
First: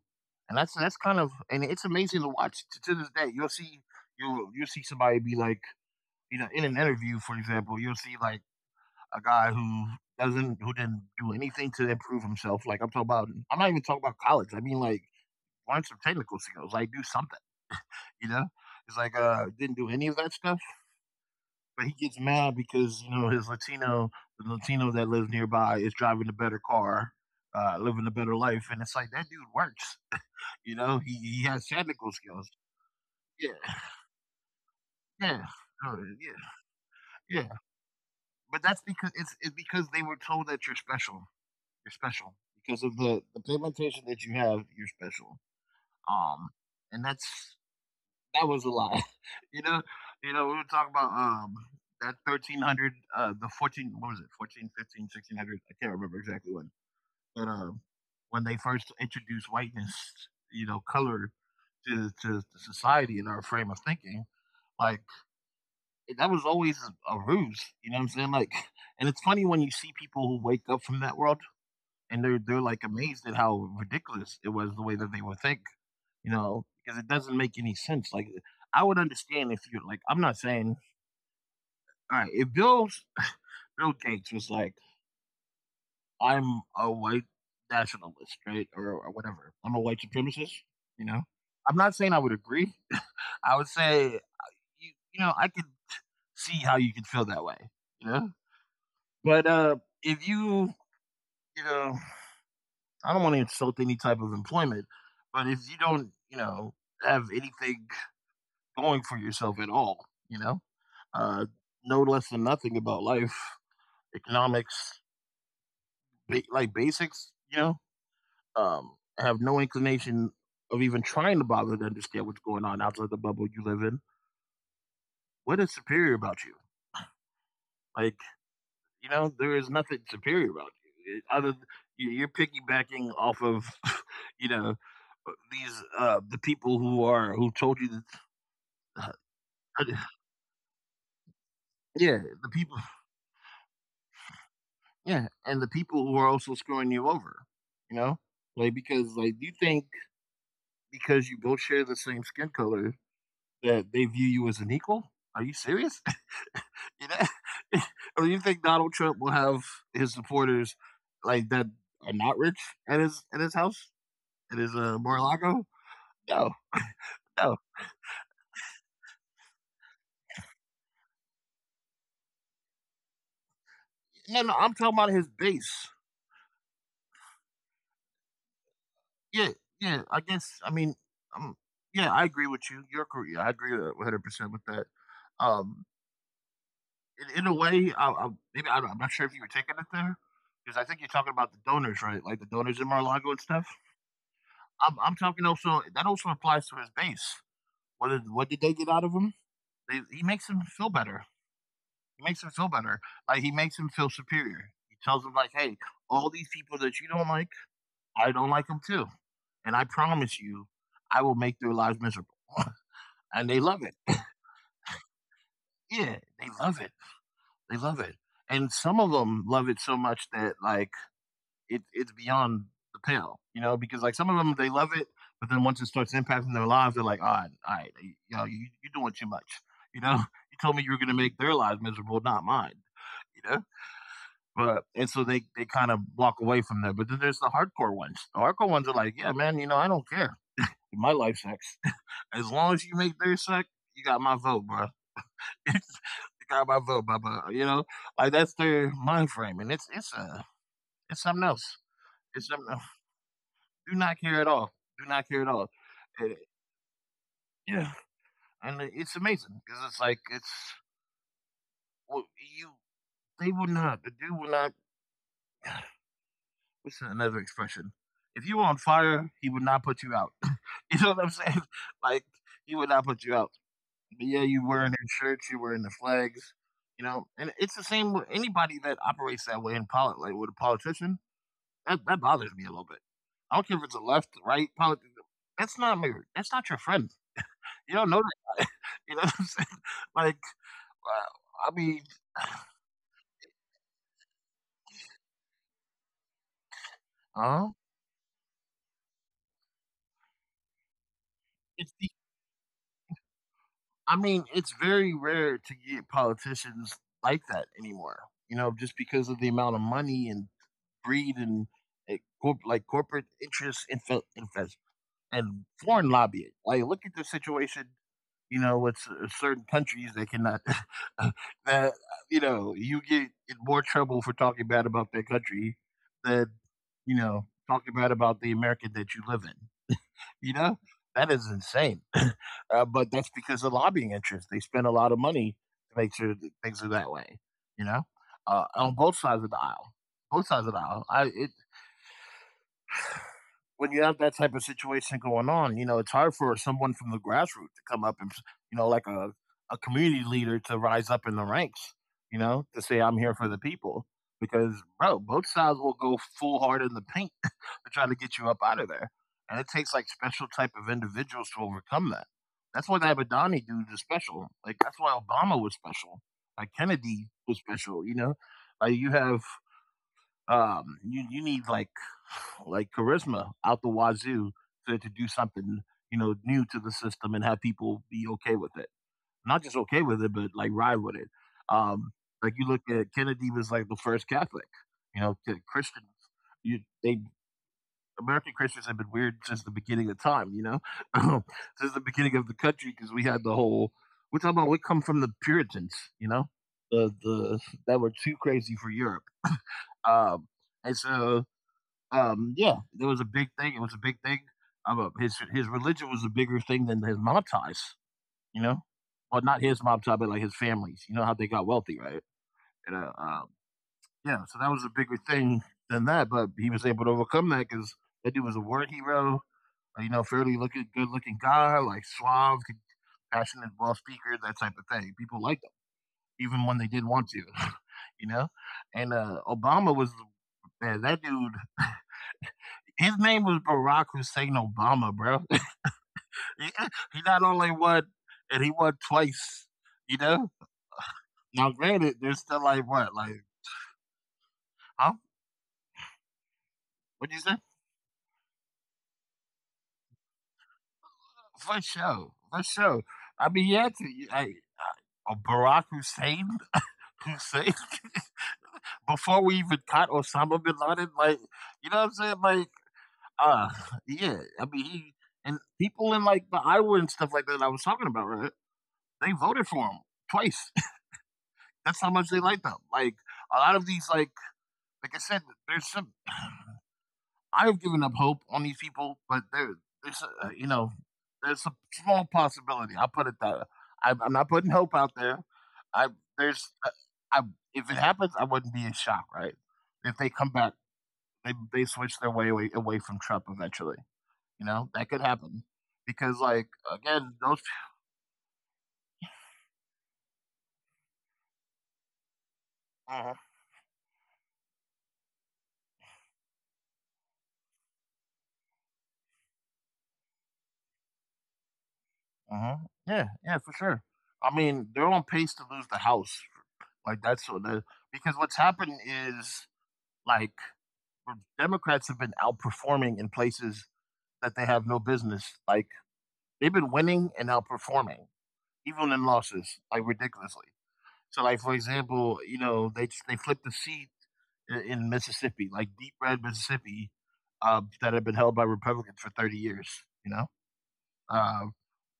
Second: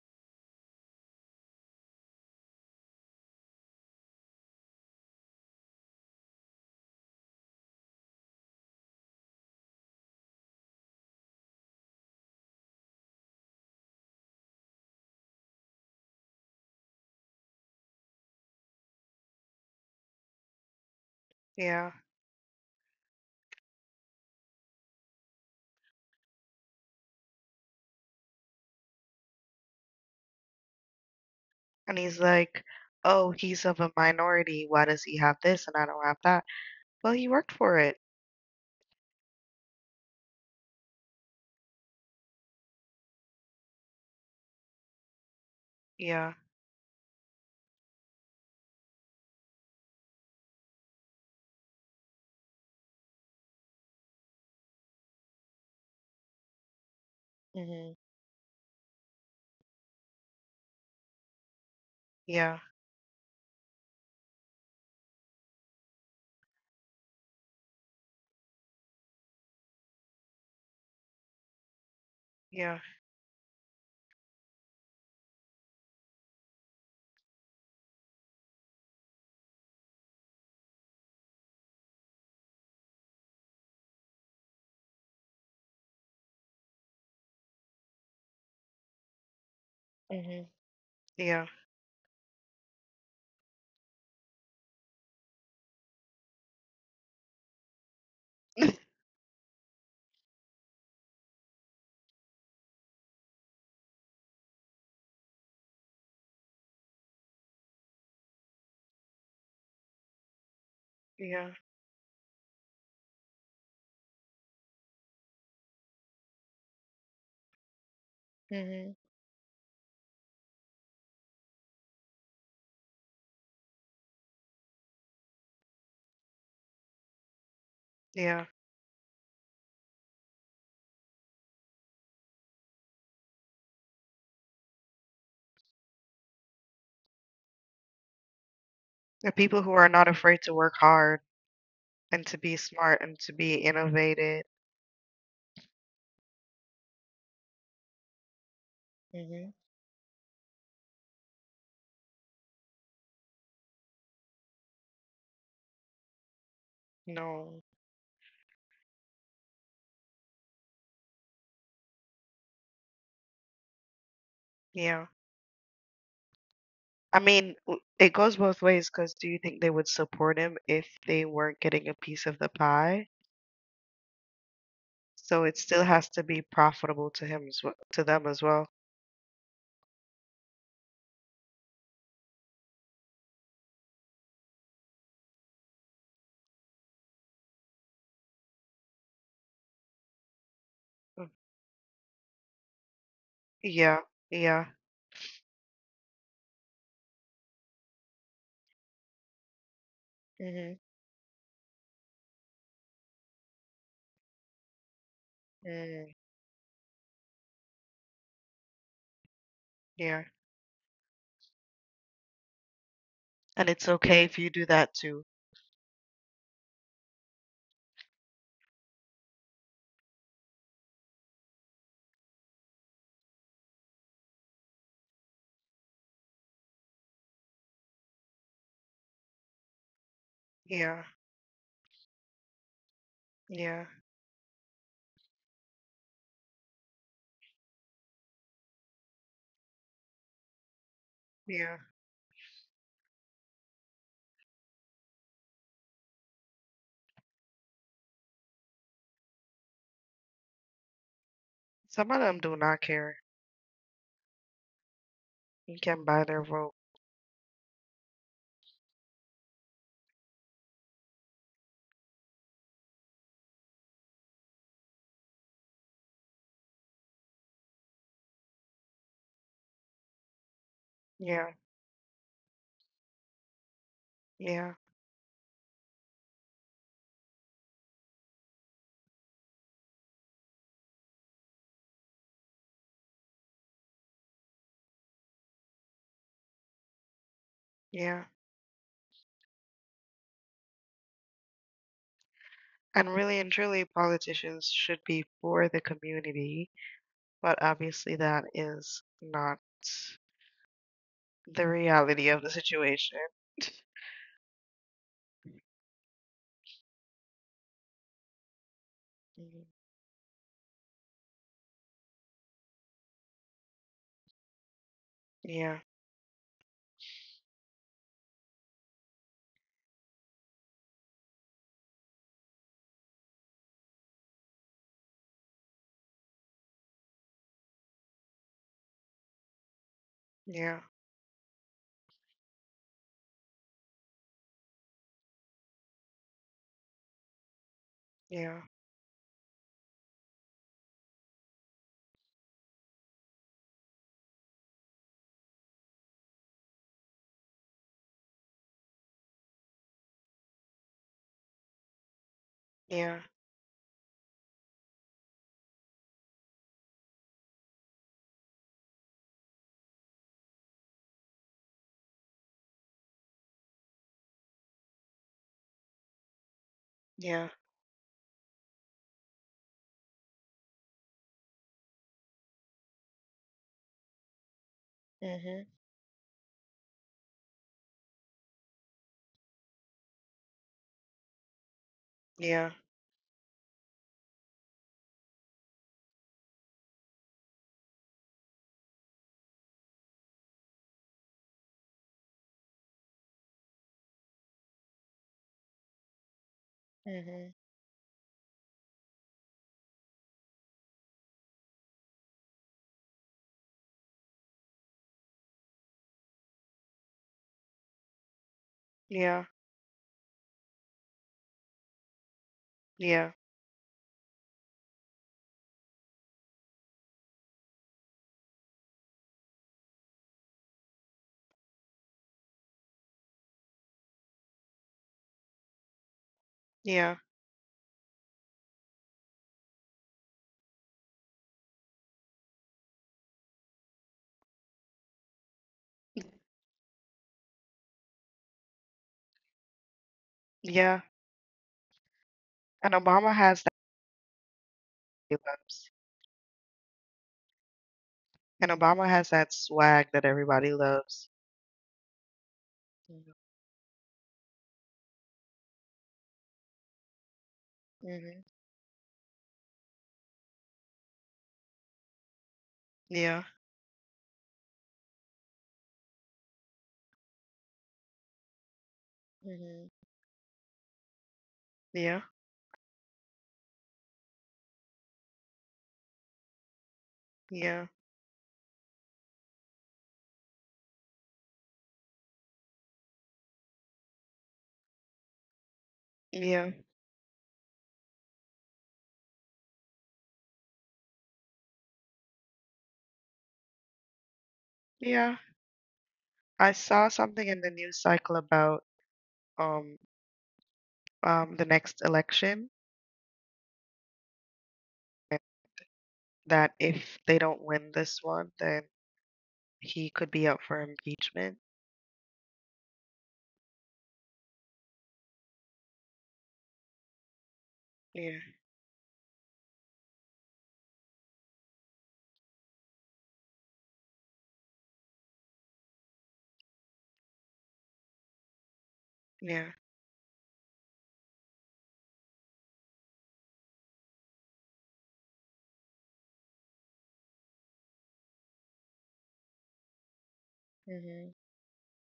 S1: and that's that's kind of and it's amazing to watch to, to this day. You'll see you you'll see somebody be like you know in an interview, for example, you'll see like a guy who doesn't who didn't do anything to improve himself. Like I'm talking about, I'm not even talking about college. I mean like learn some technical skills, like do something you know? It's like, uh, didn't do any of that stuff, but he
S2: Yeah,
S1: gets mad because, you know, his Latino the Latino that lives nearby is driving a better car, uh, living a better life, and it's like, that dude works. You know? He he has
S2: and
S1: technical
S2: he's
S1: skills.
S2: like, "Oh,
S1: Yeah.
S2: he's of a minority. Why does he have
S1: Yeah.
S2: this and I
S1: Uh,
S2: don't have
S1: yeah,
S2: that?" Well, he
S1: yeah,
S2: worked for it.
S1: but that's because it's, it's because they were told that you're special. You're special because of the the pigmentation that you have. You're special.
S2: Yeah.
S1: Um, and that's that was a lot. You know, you know, we were talking about um that thirteen hundred, uh, the fourteen, what was it, fourteen, fifteen, sixteen hundred? I can't remember exactly when, but um,
S2: Mhm.
S1: when they first introduced whiteness, you know, color to to, to
S2: Yeah,
S1: society in our frame of thinking, like that was always a ruse. You know what I'm saying? Like, and it's funny when you see people who wake up from that world and they're they're
S2: yeah,
S1: like amazed at how ridiculous it was the way that they were think you know, Because it doesn't make any sense. Like, I would understand if you're like, I'm not saying, all right, if Bill's Bill Gates was like, I'm a white nationalist, right, or, or whatever, I'm a white supremacist,
S2: Mhm,
S1: you know,
S2: yeah,
S1: I'm not saying I would agree. I would say, you, you know, I could see how you could feel that way, you know. But uh, if you, you know, I don't want to insult any type of employment, but if you don't, you know, have anything going for yourself at all, you know, uh,
S2: yeah,
S1: know less than nothing about life, economics, ba- like basics, you know, um,
S2: Mhm,
S1: have no inclination of even trying to bother to understand what's going on outside the bubble you live in. What is superior about you? Like,
S2: yeah.
S1: you know, there is nothing superior about you. It- Other, th- you- you're piggybacking off of, you know, uh, these uh the people who are who told you that,
S2: The people who are not afraid to work hard
S1: yeah,
S2: and to
S1: the
S2: be
S1: people,
S2: smart and to be innovative.
S1: yeah, and the people who are also screwing you over, you know, like because like
S2: Mhm.
S1: you think because you both share the same skin color that they view you as an equal? Are you serious? you
S2: No,
S1: know, or you think Donald Trump will have his supporters like that are not rich at his at his house at his uh,
S2: yeah.
S1: Mar-a-Lago? No,
S2: I
S1: no,
S2: mean, w- it goes both ways because do you think they would support him if they weren't getting a piece of the pie?
S1: no, no. I'm talking about his
S2: So it
S1: base.
S2: still has to be profitable to him as well, to them as well.
S1: Yeah, yeah. I guess. I mean, um, yeah. I agree with you. You're correct. I agree one hundred percent with that. Um, in, in a way, I, I, maybe I, don't- I'm not sure if you were taking it there because I think you're
S2: Mm.
S1: talking about the donors, right? Like the donors in Mar-a-Lago and stuff.
S2: Yeah, yeah,
S1: I'm I'm talking also that also applies to his base. What is what did they get out of him? They, he makes him
S2: Mhm,
S1: feel better. He makes him feel better. Like he makes him feel superior. He tells him like, "Hey,
S2: mm,
S1: all these people that you don't like, I don't like them too, and I
S2: yeah.
S1: promise you, I will make their lives miserable." And they
S2: And
S1: love
S2: it's
S1: it.
S2: okay if you do that too.
S1: Yeah, they love it. They love it. And some of them love it so much that like it, it's beyond the pale, you know, because like some of them they love it, but then once it starts impacting their lives, they're like, all right, all right, you know, you, you're doing too much. You know, you told me you were
S2: Yeah,
S1: going to make their lives miserable, not mine. You know,
S2: yeah,
S1: but and so they they kind of walk away from there. But then there's the hardcore ones. The hardcore ones are like, yeah, man, you know, I don't care. My life
S2: yeah.
S1: sucks. As long as you make their suck, you got my vote, bro. You got my vote, blah blah. You know, like that's their mind frame, and it's it's uh it's something else.
S2: Some of them
S1: It's
S2: do
S1: something
S2: not
S1: else.
S2: care.
S1: Do not care at all. Do not care at all.
S2: You can buy
S1: And,
S2: their vote.
S1: yeah, and it's amazing because it's like it's well, you. They will not. The dude will not. What's another expression? If you were on fire, he would not put you out. You know what I'm
S2: Yeah,
S1: saying? Like he would not put you out. But yeah, you
S2: yeah,
S1: wearing their shirts, you wearing the flags, you know. And it's the same with anybody that operates that way in politics, like with a politician. That that bothers me a little bit. I don't care if it's a left, right politics. That's not my, That's not your friend. You don't know
S2: yeah.
S1: that guy. You know what I'm saying? Like, wow, I mean,
S2: And really and truly, politicians should be for the community, but
S1: huh?
S2: obviously that is not the
S1: it's
S2: reality
S1: the,
S2: of the situation.
S1: I mean, it's very rare to get politicians like that anymore. You know, just because of the
S2: Mhm.
S1: amount of money and greed and eh, corp- like corporate interests and fe- and fe- and
S2: Yeah,
S1: foreign lobbying. Like, look at the situation you know, with cer- certain countries they cannot. that you know, you get in more trouble for talking bad about their country than you know talking bad about the American that you live in. You know,
S2: yeah,
S1: that is insane. uh, but that's because of lobbying interests. They spend a lot of money to make sure that things are that way. You know,
S2: yeah,
S1: uh, on both sides of the aisle. Both sides of the aisle. I it, when you have that type of situation going on, you know, it's hard for someone from the grassroots to come up and, you know, like a, a community leader to rise up in the ranks, you know, to say, I'm
S2: yeah,
S1: here for the people. Because, bro, both sides will go full hard in the paint to try to get you up out of there. And it takes like special type of individuals to overcome that. That's why that Abadani dude is special. Like, that's why Obama was special. Like, Kennedy
S2: yeah,
S1: was special, you know? Like, you have um, you you need like like charisma out the wazoo to to do
S2: hmm,
S1: something you know new to the system and have people be okay with it. Not just okay with it, but like ride with it. Um, like you
S2: yeah,
S1: look at Kennedy was like the first Catholic. You know, K- Christians. You they American Christians have been weird since the beginning of time. You know, since the beginning of the country because we had the whole. We're talking about we come from the Puritans. You know, the
S2: hmm,
S1: the that were too crazy for Europe. Um, and so um, yeah, it was a big thing. It was a big thing. Um, uh, his his religion was a bigger thing than his mob ties. You know, well,
S2: yeah,
S1: not his mob tie, but like his family's. You know how they got wealthy, right? And uh,
S2: yeah,
S1: um, yeah, so that was a bigger thing than that. But he was able to overcome that because that dude was a word hero. uh, You know, fairly looking, good looking guy, like suave, passionate, well speaker, that type of thing. People liked him, even when they didn't
S2: yeah,
S1: want to. you know, and uh, Obama was man, that dude. His name was Barack Hussein Obama, bro. he, he not only won, and he won twice. You know.
S2: yeah.
S1: Now, granted, there's still like
S2: And
S1: what,
S2: Obama
S1: like,
S2: has that
S1: huh?
S2: he loves.
S1: What you say?
S2: And Obama has that swag that everybody loves.
S1: For sure, for sure.
S2: Hmm.
S1: I mean, yeah, to, I, I, uh, Barack Hussein, Hussein.
S2: Hmm.
S1: Before we even caught Osama bin Laden, like, you know what I'm saying? Like,
S2: Yeah.
S1: uh, yeah. I mean, he and people in like the Iowa and stuff like that. I was talking about, right? They voted for
S2: Hmm.
S1: him twice. That's how
S2: Yeah.
S1: much they like them. Like a lot of these, like like I said, there's some. I've
S2: Yeah,
S1: given up hope on these people, but there, there's uh, you know, there's a small possibility. I'll put it that. I'm, I'm not putting hope out there. I
S2: yeah,
S1: there's, uh, I If it happens, I wouldn't be in shock, right? If they come back, they they switch their way away, away from Trump eventually. You know that could
S2: yeah.
S1: happen because, like
S2: I saw
S1: again,
S2: something in
S1: those.
S2: the news cycle about, um um the next election,
S1: Uh-huh.
S2: eh, that if they don't win this one, then he could be up for impeachment.
S1: Hmm. Yeah, yeah, for sure. I mean, they're on pace to lose the house. Like that's what the because
S2: Yeah,
S1: what's happened is like Democrats have been outperforming in places that they have no business. Like they've been winning and outperforming, even in
S2: yeah,
S1: losses, like ridiculously. So, like for example, you know they they flipped the seat i- in Mississippi, like deep red Mississippi, uh, that had been held by Republicans for thirty years. You know,
S2: mhm,
S1: uh,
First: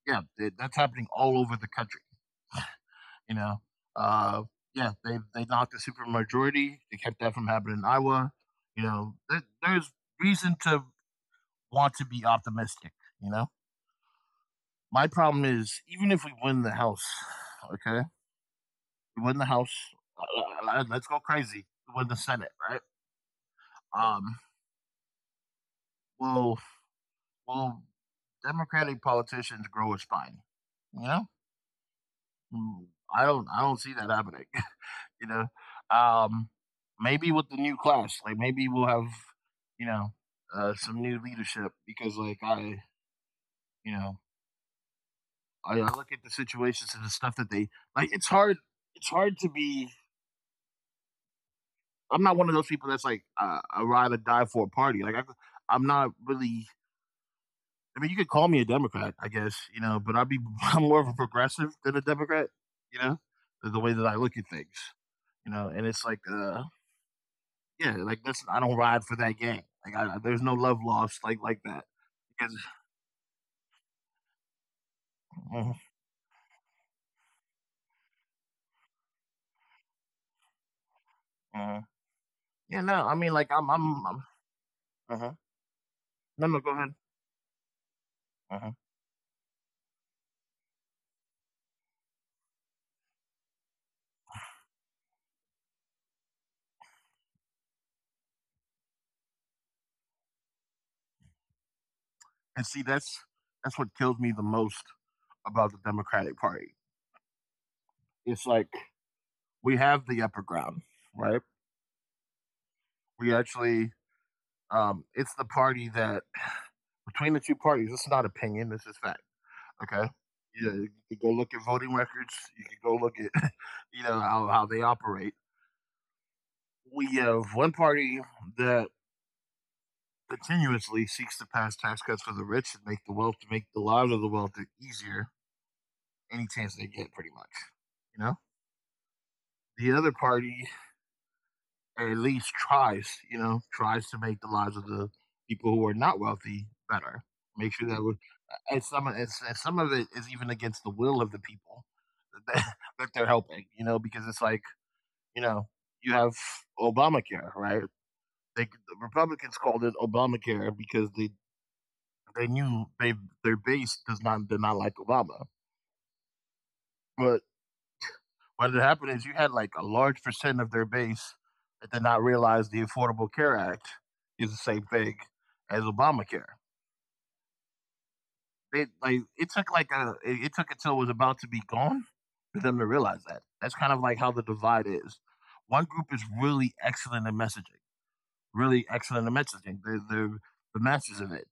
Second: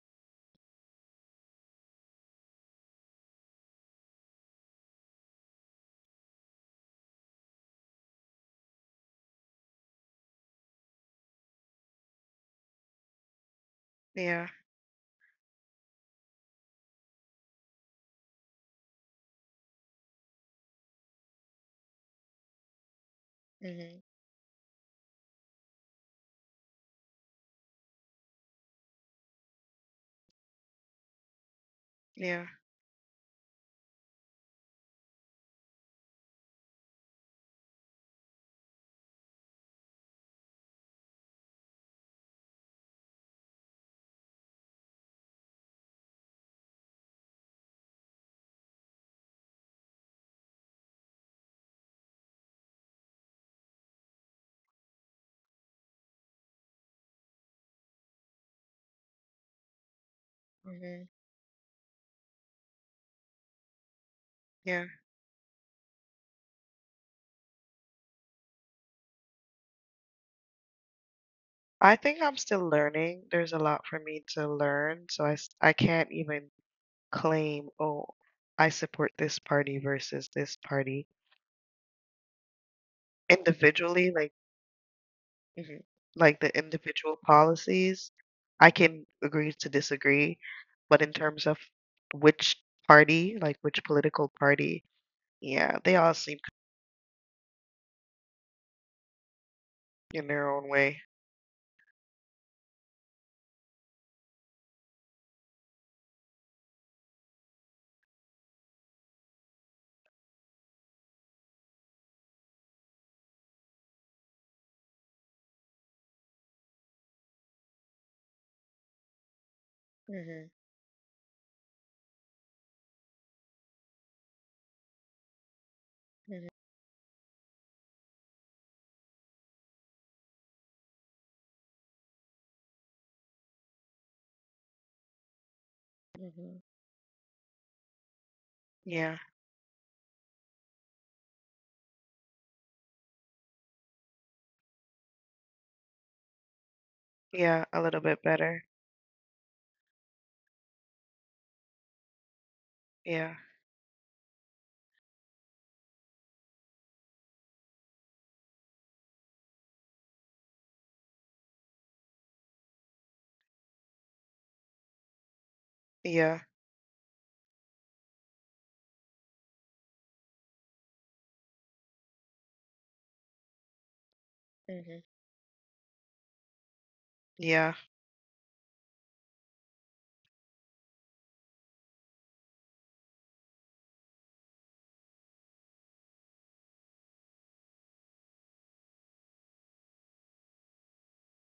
S1: yeah, th- that's happening all over the country. You know, uh, yeah, they they knocked a supermajority. They kept that from happening in Iowa. You know, there, there's reason to want to be optimistic. You know,
S2: yeah,
S1: my problem is even if we win the House, okay, we win the House. uh, uh, Let's go crazy. We win the Senate, right?
S2: mhm,
S1: Um, will will Democratic politicians grow a spine? You know,
S2: yeah,
S1: Mm, I don't I don't see that happening. You know. Um, maybe with the new class, like maybe we'll have, you know, uh, some new leadership because, like, I, you know, I, I look at the situations and the stuff that they like. It's hard. It's hard to be. I'm not one of those people that's like uh, a ride or die for a party. Like I, I'm not really. I mean, you could call me a Democrat, I guess, you know, but I'd be I'm more of
S2: mhm,
S1: a progressive than a Democrat, you know, the the way that I look at things,
S2: yeah.
S1: you know. And it's like, uh, yeah, like, listen, I don't ride for that game. Like, I, there's no love lost like like that.
S2: I think I'm
S1: Because,
S2: still learning. There's a lot for me to learn, so I s-
S1: Mhm,
S2: I can't even claim, oh, I support this party versus this party
S1: mhm. yeah, no, I mean, like, I'm, I'm,
S2: individually.
S1: I'm
S2: Like,
S1: uh
S2: Mhm. Like
S1: no,
S2: the
S1: no, go ahead.
S2: individual policies,
S1: uh
S2: I can agree to disagree, but in terms of which party, like which political party, yeah, they all seem c- in their own way.
S1: And see, that's that's what kills me the most about the Democratic Party. It's like we have the upper ground, right? We actually, um, it's the party that between the two parties, it's not opinion, this is fact. Okay.
S2: Mhm.
S1: Yeah, you could go look at voting records. You could go look at, you know, how, how they operate.
S2: Mhm.
S1: We have one party that continuously seeks to pass tax cuts for the rich and make the wealth to make the lives of the wealthy easier any
S2: Mhm.
S1: chance they get, pretty much. You know,
S2: Yeah,
S1: the other party at least tries, you know, tries to make the lives of the people who are not wealthy better.
S2: yeah,
S1: Make sure
S2: a
S1: that
S2: little
S1: we
S2: bit better.
S1: and some it's, and some of it is even against the will of the people that, that they're
S2: Yeah,
S1: helping, you know, because it's like, you know, you have Obamacare, right? They, the Republicans called it Obamacare because they They knew they their base does not did not like Obama.
S2: yeah,
S1: But what had happened is you had like a large percent of their base that did not realize the Affordable Care Act is the same
S2: Mhm,
S1: thing as Obamacare.
S2: yeah,
S1: They like it took like a it, it took until it was about to be gone for them to realize that. That's kind of like how the divide is. One group is really excellent at messaging, really excellent at messaging. They're they're the masters of it.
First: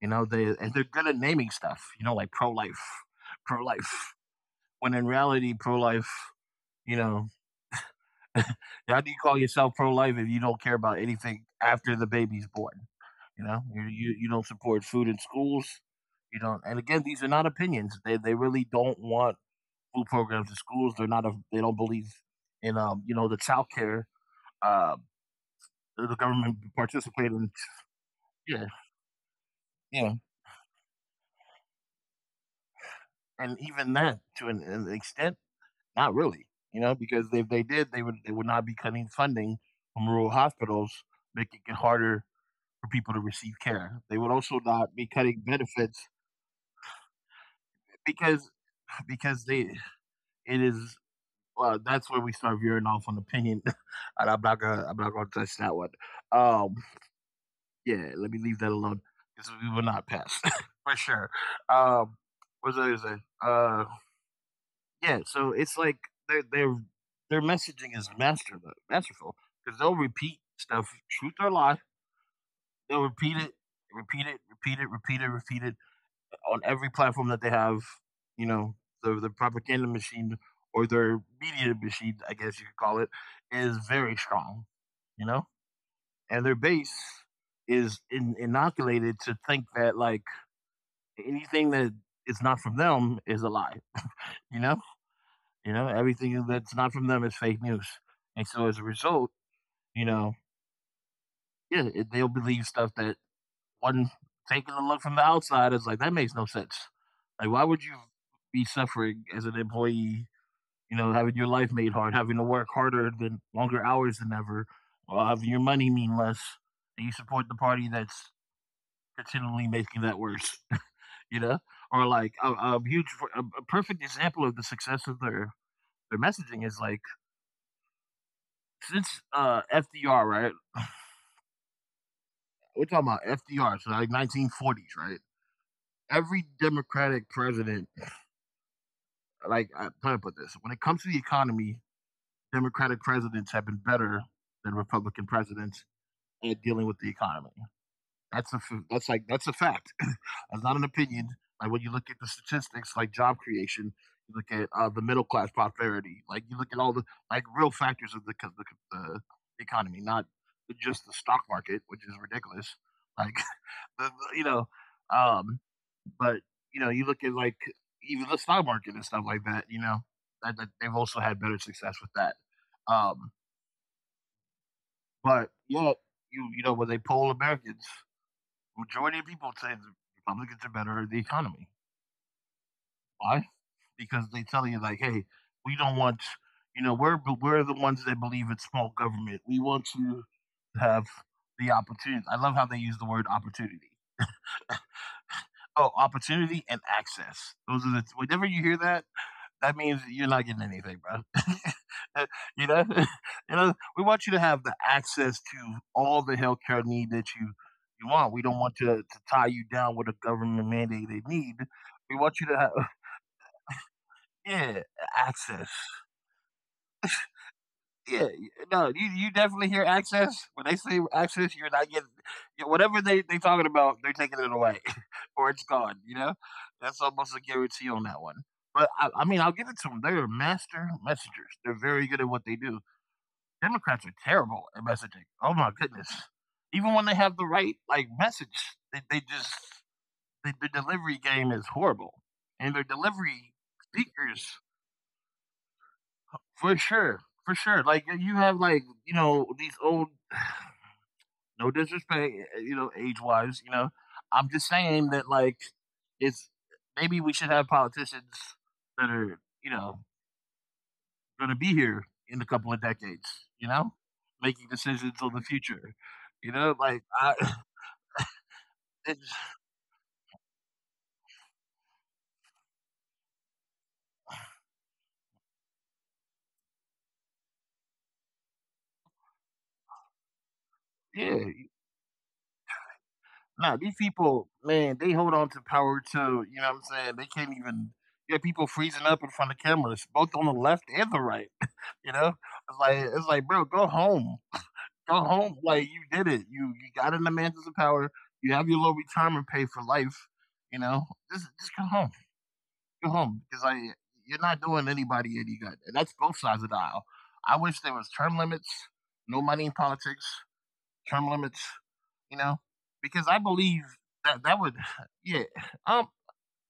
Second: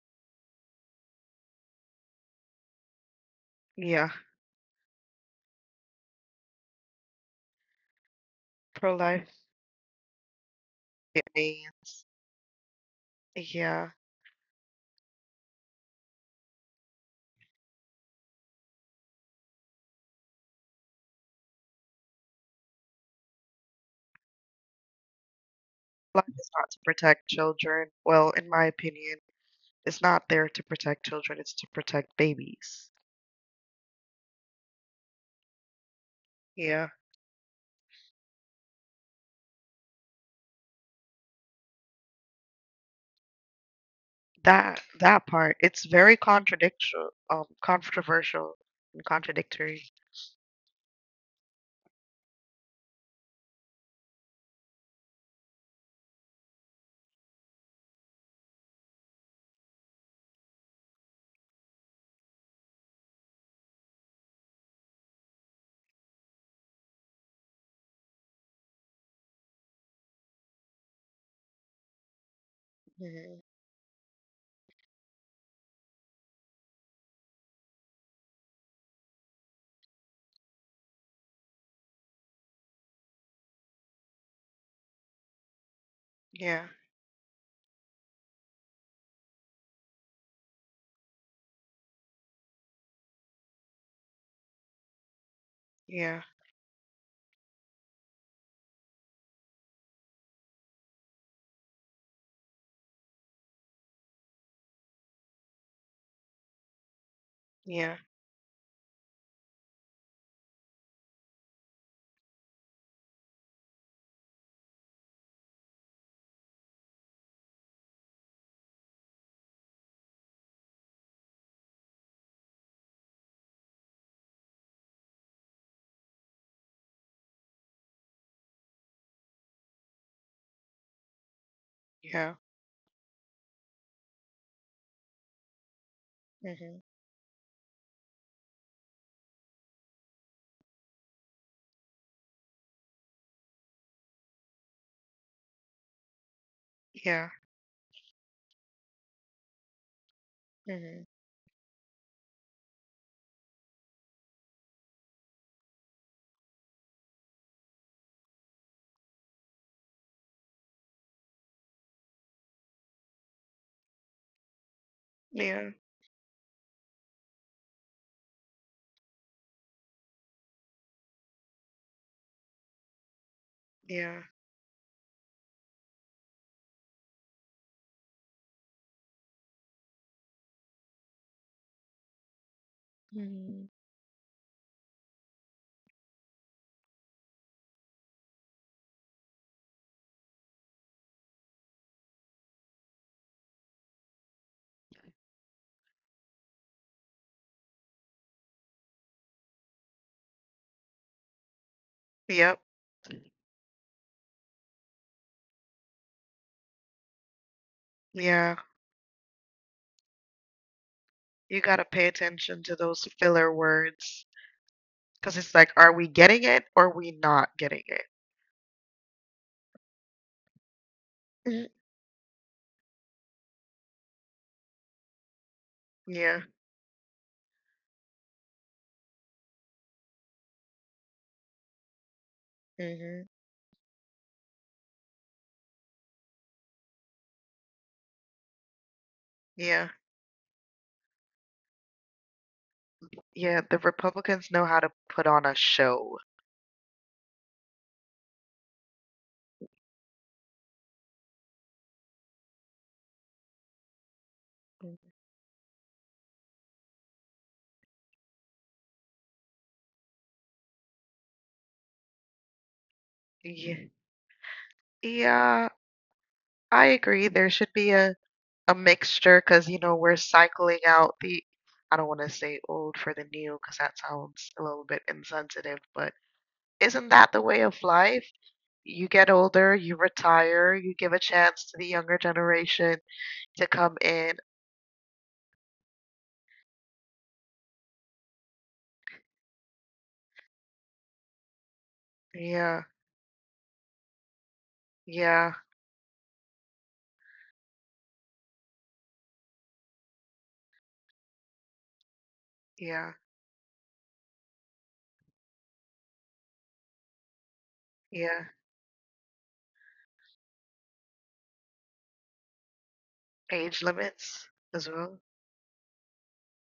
S1: You know, they and they're good at naming stuff. You know, like pro life, pro
S2: yeah.
S1: life. When in reality, pro life, you know, how do you
S2: Pro-life,
S1: call yourself pro life if you don't care about
S2: it
S1: anything after the
S2: means,
S1: baby's born? You know, you,
S2: yeah,
S1: you, you don't support food in schools. You don't, and again, these are not opinions. They, they really don't want food programs in schools. They're not, a, they don't believe in, um, you know, the child care, uh, the
S2: life is
S1: government
S2: not to
S1: participated
S2: protect
S1: in.
S2: children. Well, in
S1: Yeah,
S2: my opinion, it's
S1: yeah.
S2: not there to protect children, it's to protect babies.
S1: And even that, to an, an extent, not really, you
S2: Yeah.
S1: know, because if they did, they would they would not be cutting funding from rural hospitals, making it harder for people to receive care. They would also
S2: That
S1: not be
S2: that
S1: cutting
S2: part, it's
S1: benefits
S2: very contradictory, um,
S1: because
S2: controversial and
S1: because they
S2: contradictory.
S1: it is well that's where we start veering off on opinion, and I'm not gonna I'm not gonna touch that one. Um, yeah, let me leave that alone because we will not pass for sure. Um, what was I gonna say? Uh, Yeah, so it's like their their their messaging is master masterful because they'll repeat stuff, truth or lie. They'll repeat
S2: Mm-hmm.
S1: it, repeat it, repeat it, repeat it, repeat it on every platform that they have. You know, the the propaganda machine or their media machine, I guess you could call it, is very strong. You know, and their
S2: Yeah,
S1: base is in, inoculated to think that like anything that is not from them is a lie. You know. You know,
S2: yeah,
S1: everything that's not from them is fake news. And so as a result, you know, yeah, it, they'll believe stuff that one taking a look from the outside is like, that makes no sense. Like, why would you
S2: yeah,
S1: be suffering as an employee, you know, having your life made hard, having to work harder than longer hours than ever, or having your money mean less, and you support the party that's continually making that worse, you know? Or like a, a huge, a, a perfect example of the success of their, their messaging is like, since uh F D R, right?
S2: yeah,
S1: We're talking about F D R, so like nineteen forties, right? Every
S2: hmm,
S1: Democratic president, like I am trying to put this, when it comes to the economy, Democratic presidents have been better than Republican presidents at dealing with the
S2: yeah,
S1: economy. That's a that's like that's a fact. That's not an
S2: hmm,
S1: opinion. Like when you look at the statistics, like job creation, you look at uh, the middle class prosperity, like you look at all the like real factors of the the, the economy, not just the stock market, which is ridiculous. Like you know, um,
S2: yeah,
S1: but you know, you look at like even the stock market and stuff like that. You know, that, that they've also had better success with that. Um,
S2: yeah.
S1: but yet, you you know, when they poll Americans, majority of people say the Republicans are better at the economy. Why?
S2: Hmm.
S1: Because they tell you like, hey, we don't want, you know, we're we're the ones that believe in small government. We want to have the opportunity. I love how they use the word opportunity. Oh, opportunity and access. Those are the t- whenever you hear that, that means you're not getting anything, bro.
S2: Yep.
S1: you know, you know, we want you to have the access to all the healthcare need that you you want. We
S2: Yeah.
S1: don't want to, to tie you down with a government mandated need.
S2: You got to pay
S1: We want you to
S2: attention
S1: have
S2: to those filler words
S1: yeah
S2: because it's
S1: access.
S2: like, are we getting it or we not getting it?
S1: Yeah, no, you you definitely hear access. When they say access, you're
S2: Mm,
S1: not getting yeah, whatever they they talking about, they're taking it away or it's gone, you know?
S2: yeah.
S1: That's almost a guarantee on that one. But I I mean, I'll give it to them. 'Em. They're master messengers. They're very good at what they do.
S2: Hmm.
S1: Democrats are terrible at messaging. Oh my goodness. Even when they have the right, like, message, they they just
S2: Yeah.
S1: the the delivery game is horrible. And their delivery
S2: Yeah. The Republicans
S1: speakers
S2: know how to put on a show.
S1: for sure, for sure. Like, you have, like, you know, these old no disrespect, eh, eh, you know, age wise, you know. I'm just
S2: Mm.
S1: saying that like it's maybe we should have politicians that are, you know, gonna be here in a couple of decades, you
S2: Yeah.
S1: know? Making decisions on the
S2: Yeah.
S1: future. You know,
S2: I
S1: like I
S2: agree. There should be a a
S1: it's
S2: mixture because you know we're cycling out the I don't want to say old for the new because that sounds a little bit insensitive, but isn't that the way of life? You get older, you retire, you give a
S1: yeah.
S2: chance to the younger generation to
S1: Nah, these
S2: come in.
S1: people, man, they hold on to power too, you know what I'm saying? They can't even you have people freezing up in front of cameras, both on the left and the right. You know? It's
S2: Yeah,
S1: like it's like, bro, go home. Go home,
S2: yeah,
S1: like, you did it. You you got in the mansions of power. You have your little retirement pay for life. You know, just just go home, go
S2: yeah,
S1: home, because I like, you're not doing anybody any good, and that's both sides of the aisle. I wish there was term
S2: yeah.
S1: limits, no money in politics, term limits. You know, because I believe
S2: Age
S1: that
S2: limits
S1: that would,
S2: as well.
S1: yeah, um,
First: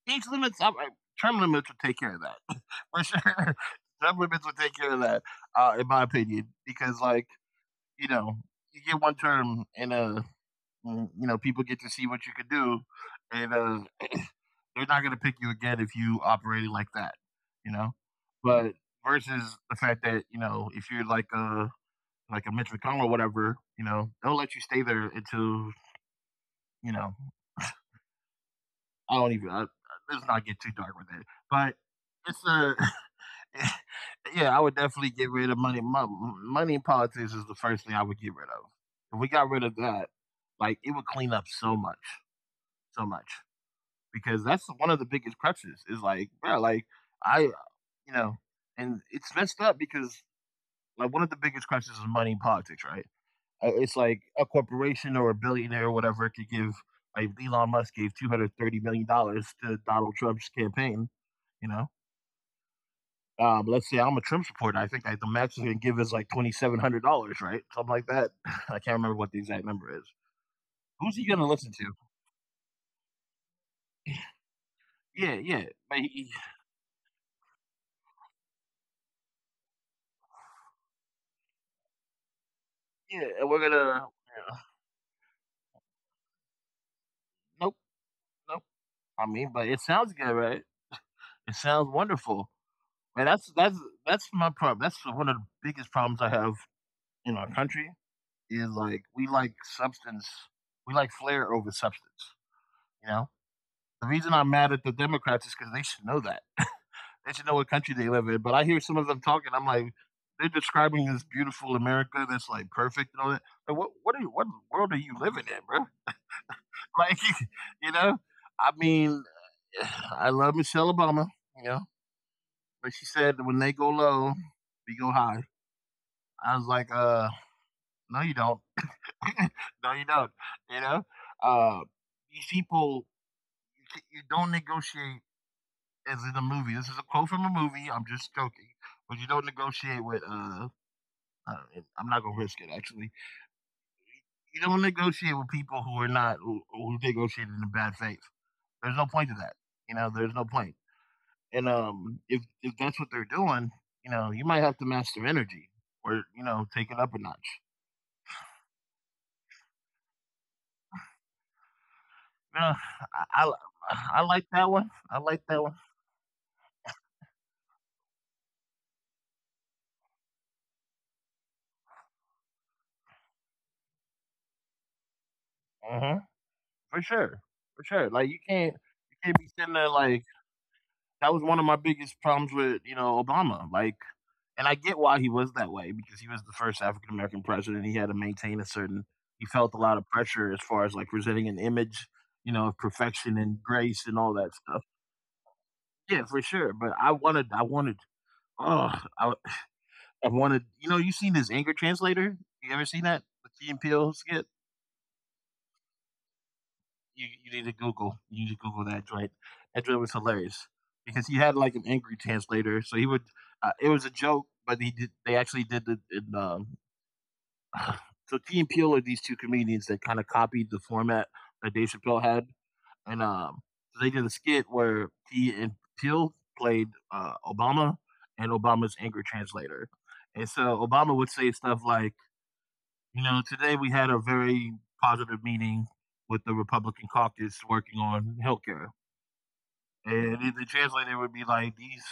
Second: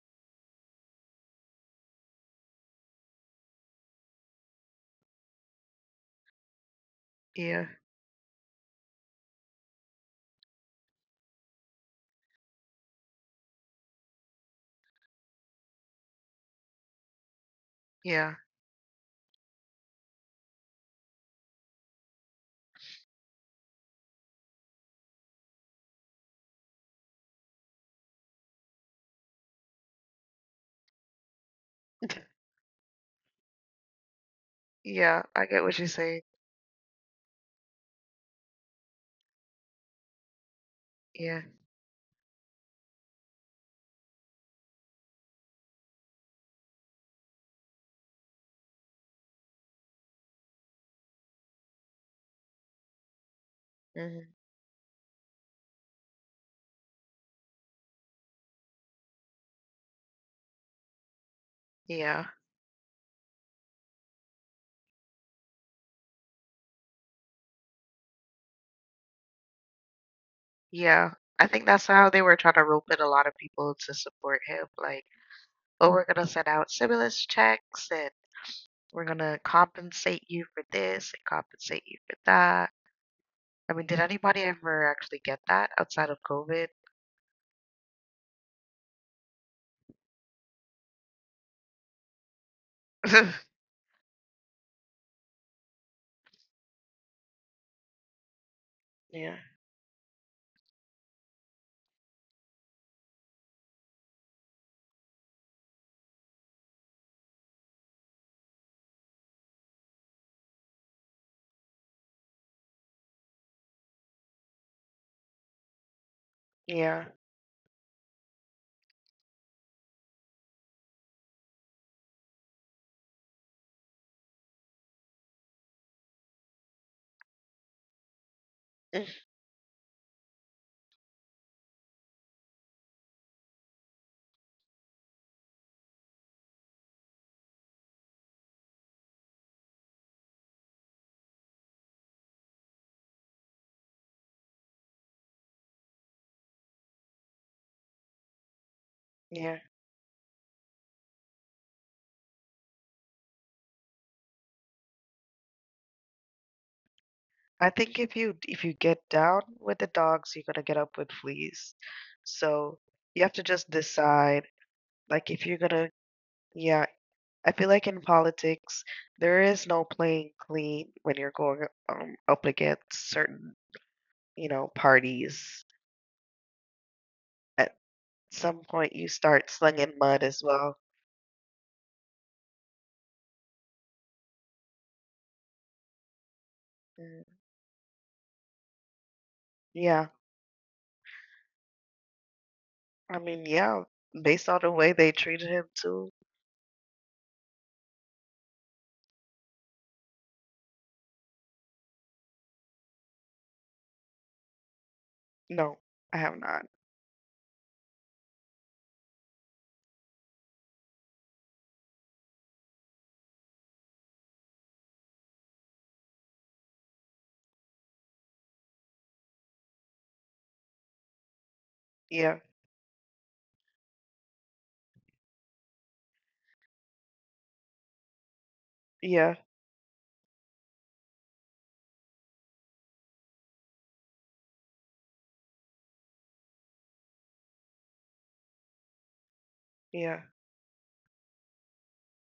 S1: age limits, I, I- term limits would take care of that for sure. Term limits would take care of that, uh, in my opinion, because like
S2: Yeah,
S1: you know, you get one term, and uh, mm, you know, people get to see what you can do, and uh, they're not going to pick you again if you operated like that, you know.
S2: yeah,
S1: But versus the fact that you know, if you're like a like a Mitch McConnell or whatever, you know, they'll let you stay there until you know. I don't even. I, let's not get too dark with it, but it's a yeah, I would definitely
S2: yeah.
S1: get
S2: I
S1: rid
S2: get
S1: of
S2: what you
S1: money.
S2: say.
S1: Mo- Money in politics is the first thing I would get rid of. If we got rid of that, like it would clean
S2: Yeah,
S1: up so much, so much. Because that's one of the biggest crutches. Is like, bro, like I, uh, you know, and it's messed up because like one of the biggest crutches is money in politics, right? Uh, It's like
S2: hmm,
S1: a corporation or a billionaire or whatever could give. Like Elon Musk gave two hundred thirty million dollars to Donald Trump's campaign, you know.
S2: yeah,
S1: Um, let's say I'm a trim supporter. I think like the max he's gonna give is like twenty seven hundred dollars, right? Something like that. I can't remember what the exact number is.
S2: yeah. I
S1: Who's he
S2: think
S1: gonna
S2: that's
S1: listen
S2: how they
S1: to?
S2: were trying to rope in a lot of people to support him. Like,
S1: Yeah,
S2: but
S1: yeah,
S2: we're going
S1: but
S2: to send
S1: he-
S2: out stimulus checks and we're going to compensate you for this and compensate you for that.
S1: yeah, and
S2: I
S1: we're
S2: mean, did
S1: gonna
S2: anybody
S1: yeah.
S2: ever actually get that outside of COVID?
S1: Nope, nope. I mean, but it sounds good, right? It sounds wonderful, and that's that's that's my problem. That's one of the biggest problems I have in our country is like we
S2: Yeah.
S1: like substance, we like flair over substance. You know, the reason I'm mad at the Democrats is because they should know that. They should know what country they live in. But I hear some of them talking. I'm like, they're describing this beautiful America that's like perfect and all that. But what what are you, what world are you living in, bro?
S2: Yeah.
S1: Like, you know, I mean, I love Michelle Obama, you know, but she said when they go low, we go high. I was like, uh, no, you don't. No, you don't. You know, uh, these people, you, you don't negotiate as in a movie. This is a quote from a movie. I'm just joking, but you don't negotiate with uh Uh, I'm not gonna risk it. Actually, you don't negotiate with people who are not who, who negotiated in bad faith. There's no point to
S2: Yeah.
S1: that. You know, there's no point. And um, if if that's what they're doing, you know, you might have to master energy or you know take it up a notch.
S2: I think if you if you get down with the dogs, you're gonna get up with fleas.
S1: You
S2: So
S1: know,
S2: you
S1: I,
S2: have to
S1: I
S2: just
S1: I
S2: decide,
S1: like that one. I
S2: like if
S1: like
S2: you're
S1: that one.
S2: gonna, yeah, I feel like in politics, there is no playing clean when you're going, um, up against certain, you know, parties.
S1: Uh-huh. For sure.
S2: Uh,
S1: For sure. Like you
S2: some
S1: can't
S2: point you
S1: you can't
S2: start
S1: be sitting there
S2: slinging mud
S1: like
S2: as well.
S1: that was one of my biggest problems with, you know, Obama, like and I get why he was that way because he was the first African
S2: Mm,
S1: American president. He had to maintain a certain he felt a lot
S2: yeah,
S1: of pressure as far as, like, presenting an image, you know, of
S2: I
S1: perfection
S2: mean,
S1: and
S2: yeah,
S1: grace and all
S2: based
S1: that
S2: on the
S1: stuff.
S2: way they treated him too.
S1: Yeah, for sure, but I wanted I wanted oh, I I wanted you know, you seen this anger translator? You ever seen that? The Key and Peele skit?
S2: No, I have not.
S1: You, you need to Google. You need to Google that joint. That joint was hilarious because he had like an angry translator. So he would. Uh, it was a joke, but he did. They actually did it in. Um, so T and Peel are these two comedians that kind of copied the format that Dave Chappelle
S2: Yeah,
S1: had, and um, so they did a skit where T and Peel played uh, Obama and Obama's angry
S2: yeah,
S1: translator, and so Obama would say stuff like, you know, today we had a very positive meeting with the Republican caucus working on healthcare,
S2: yeah,
S1: and the translator would be like, "These,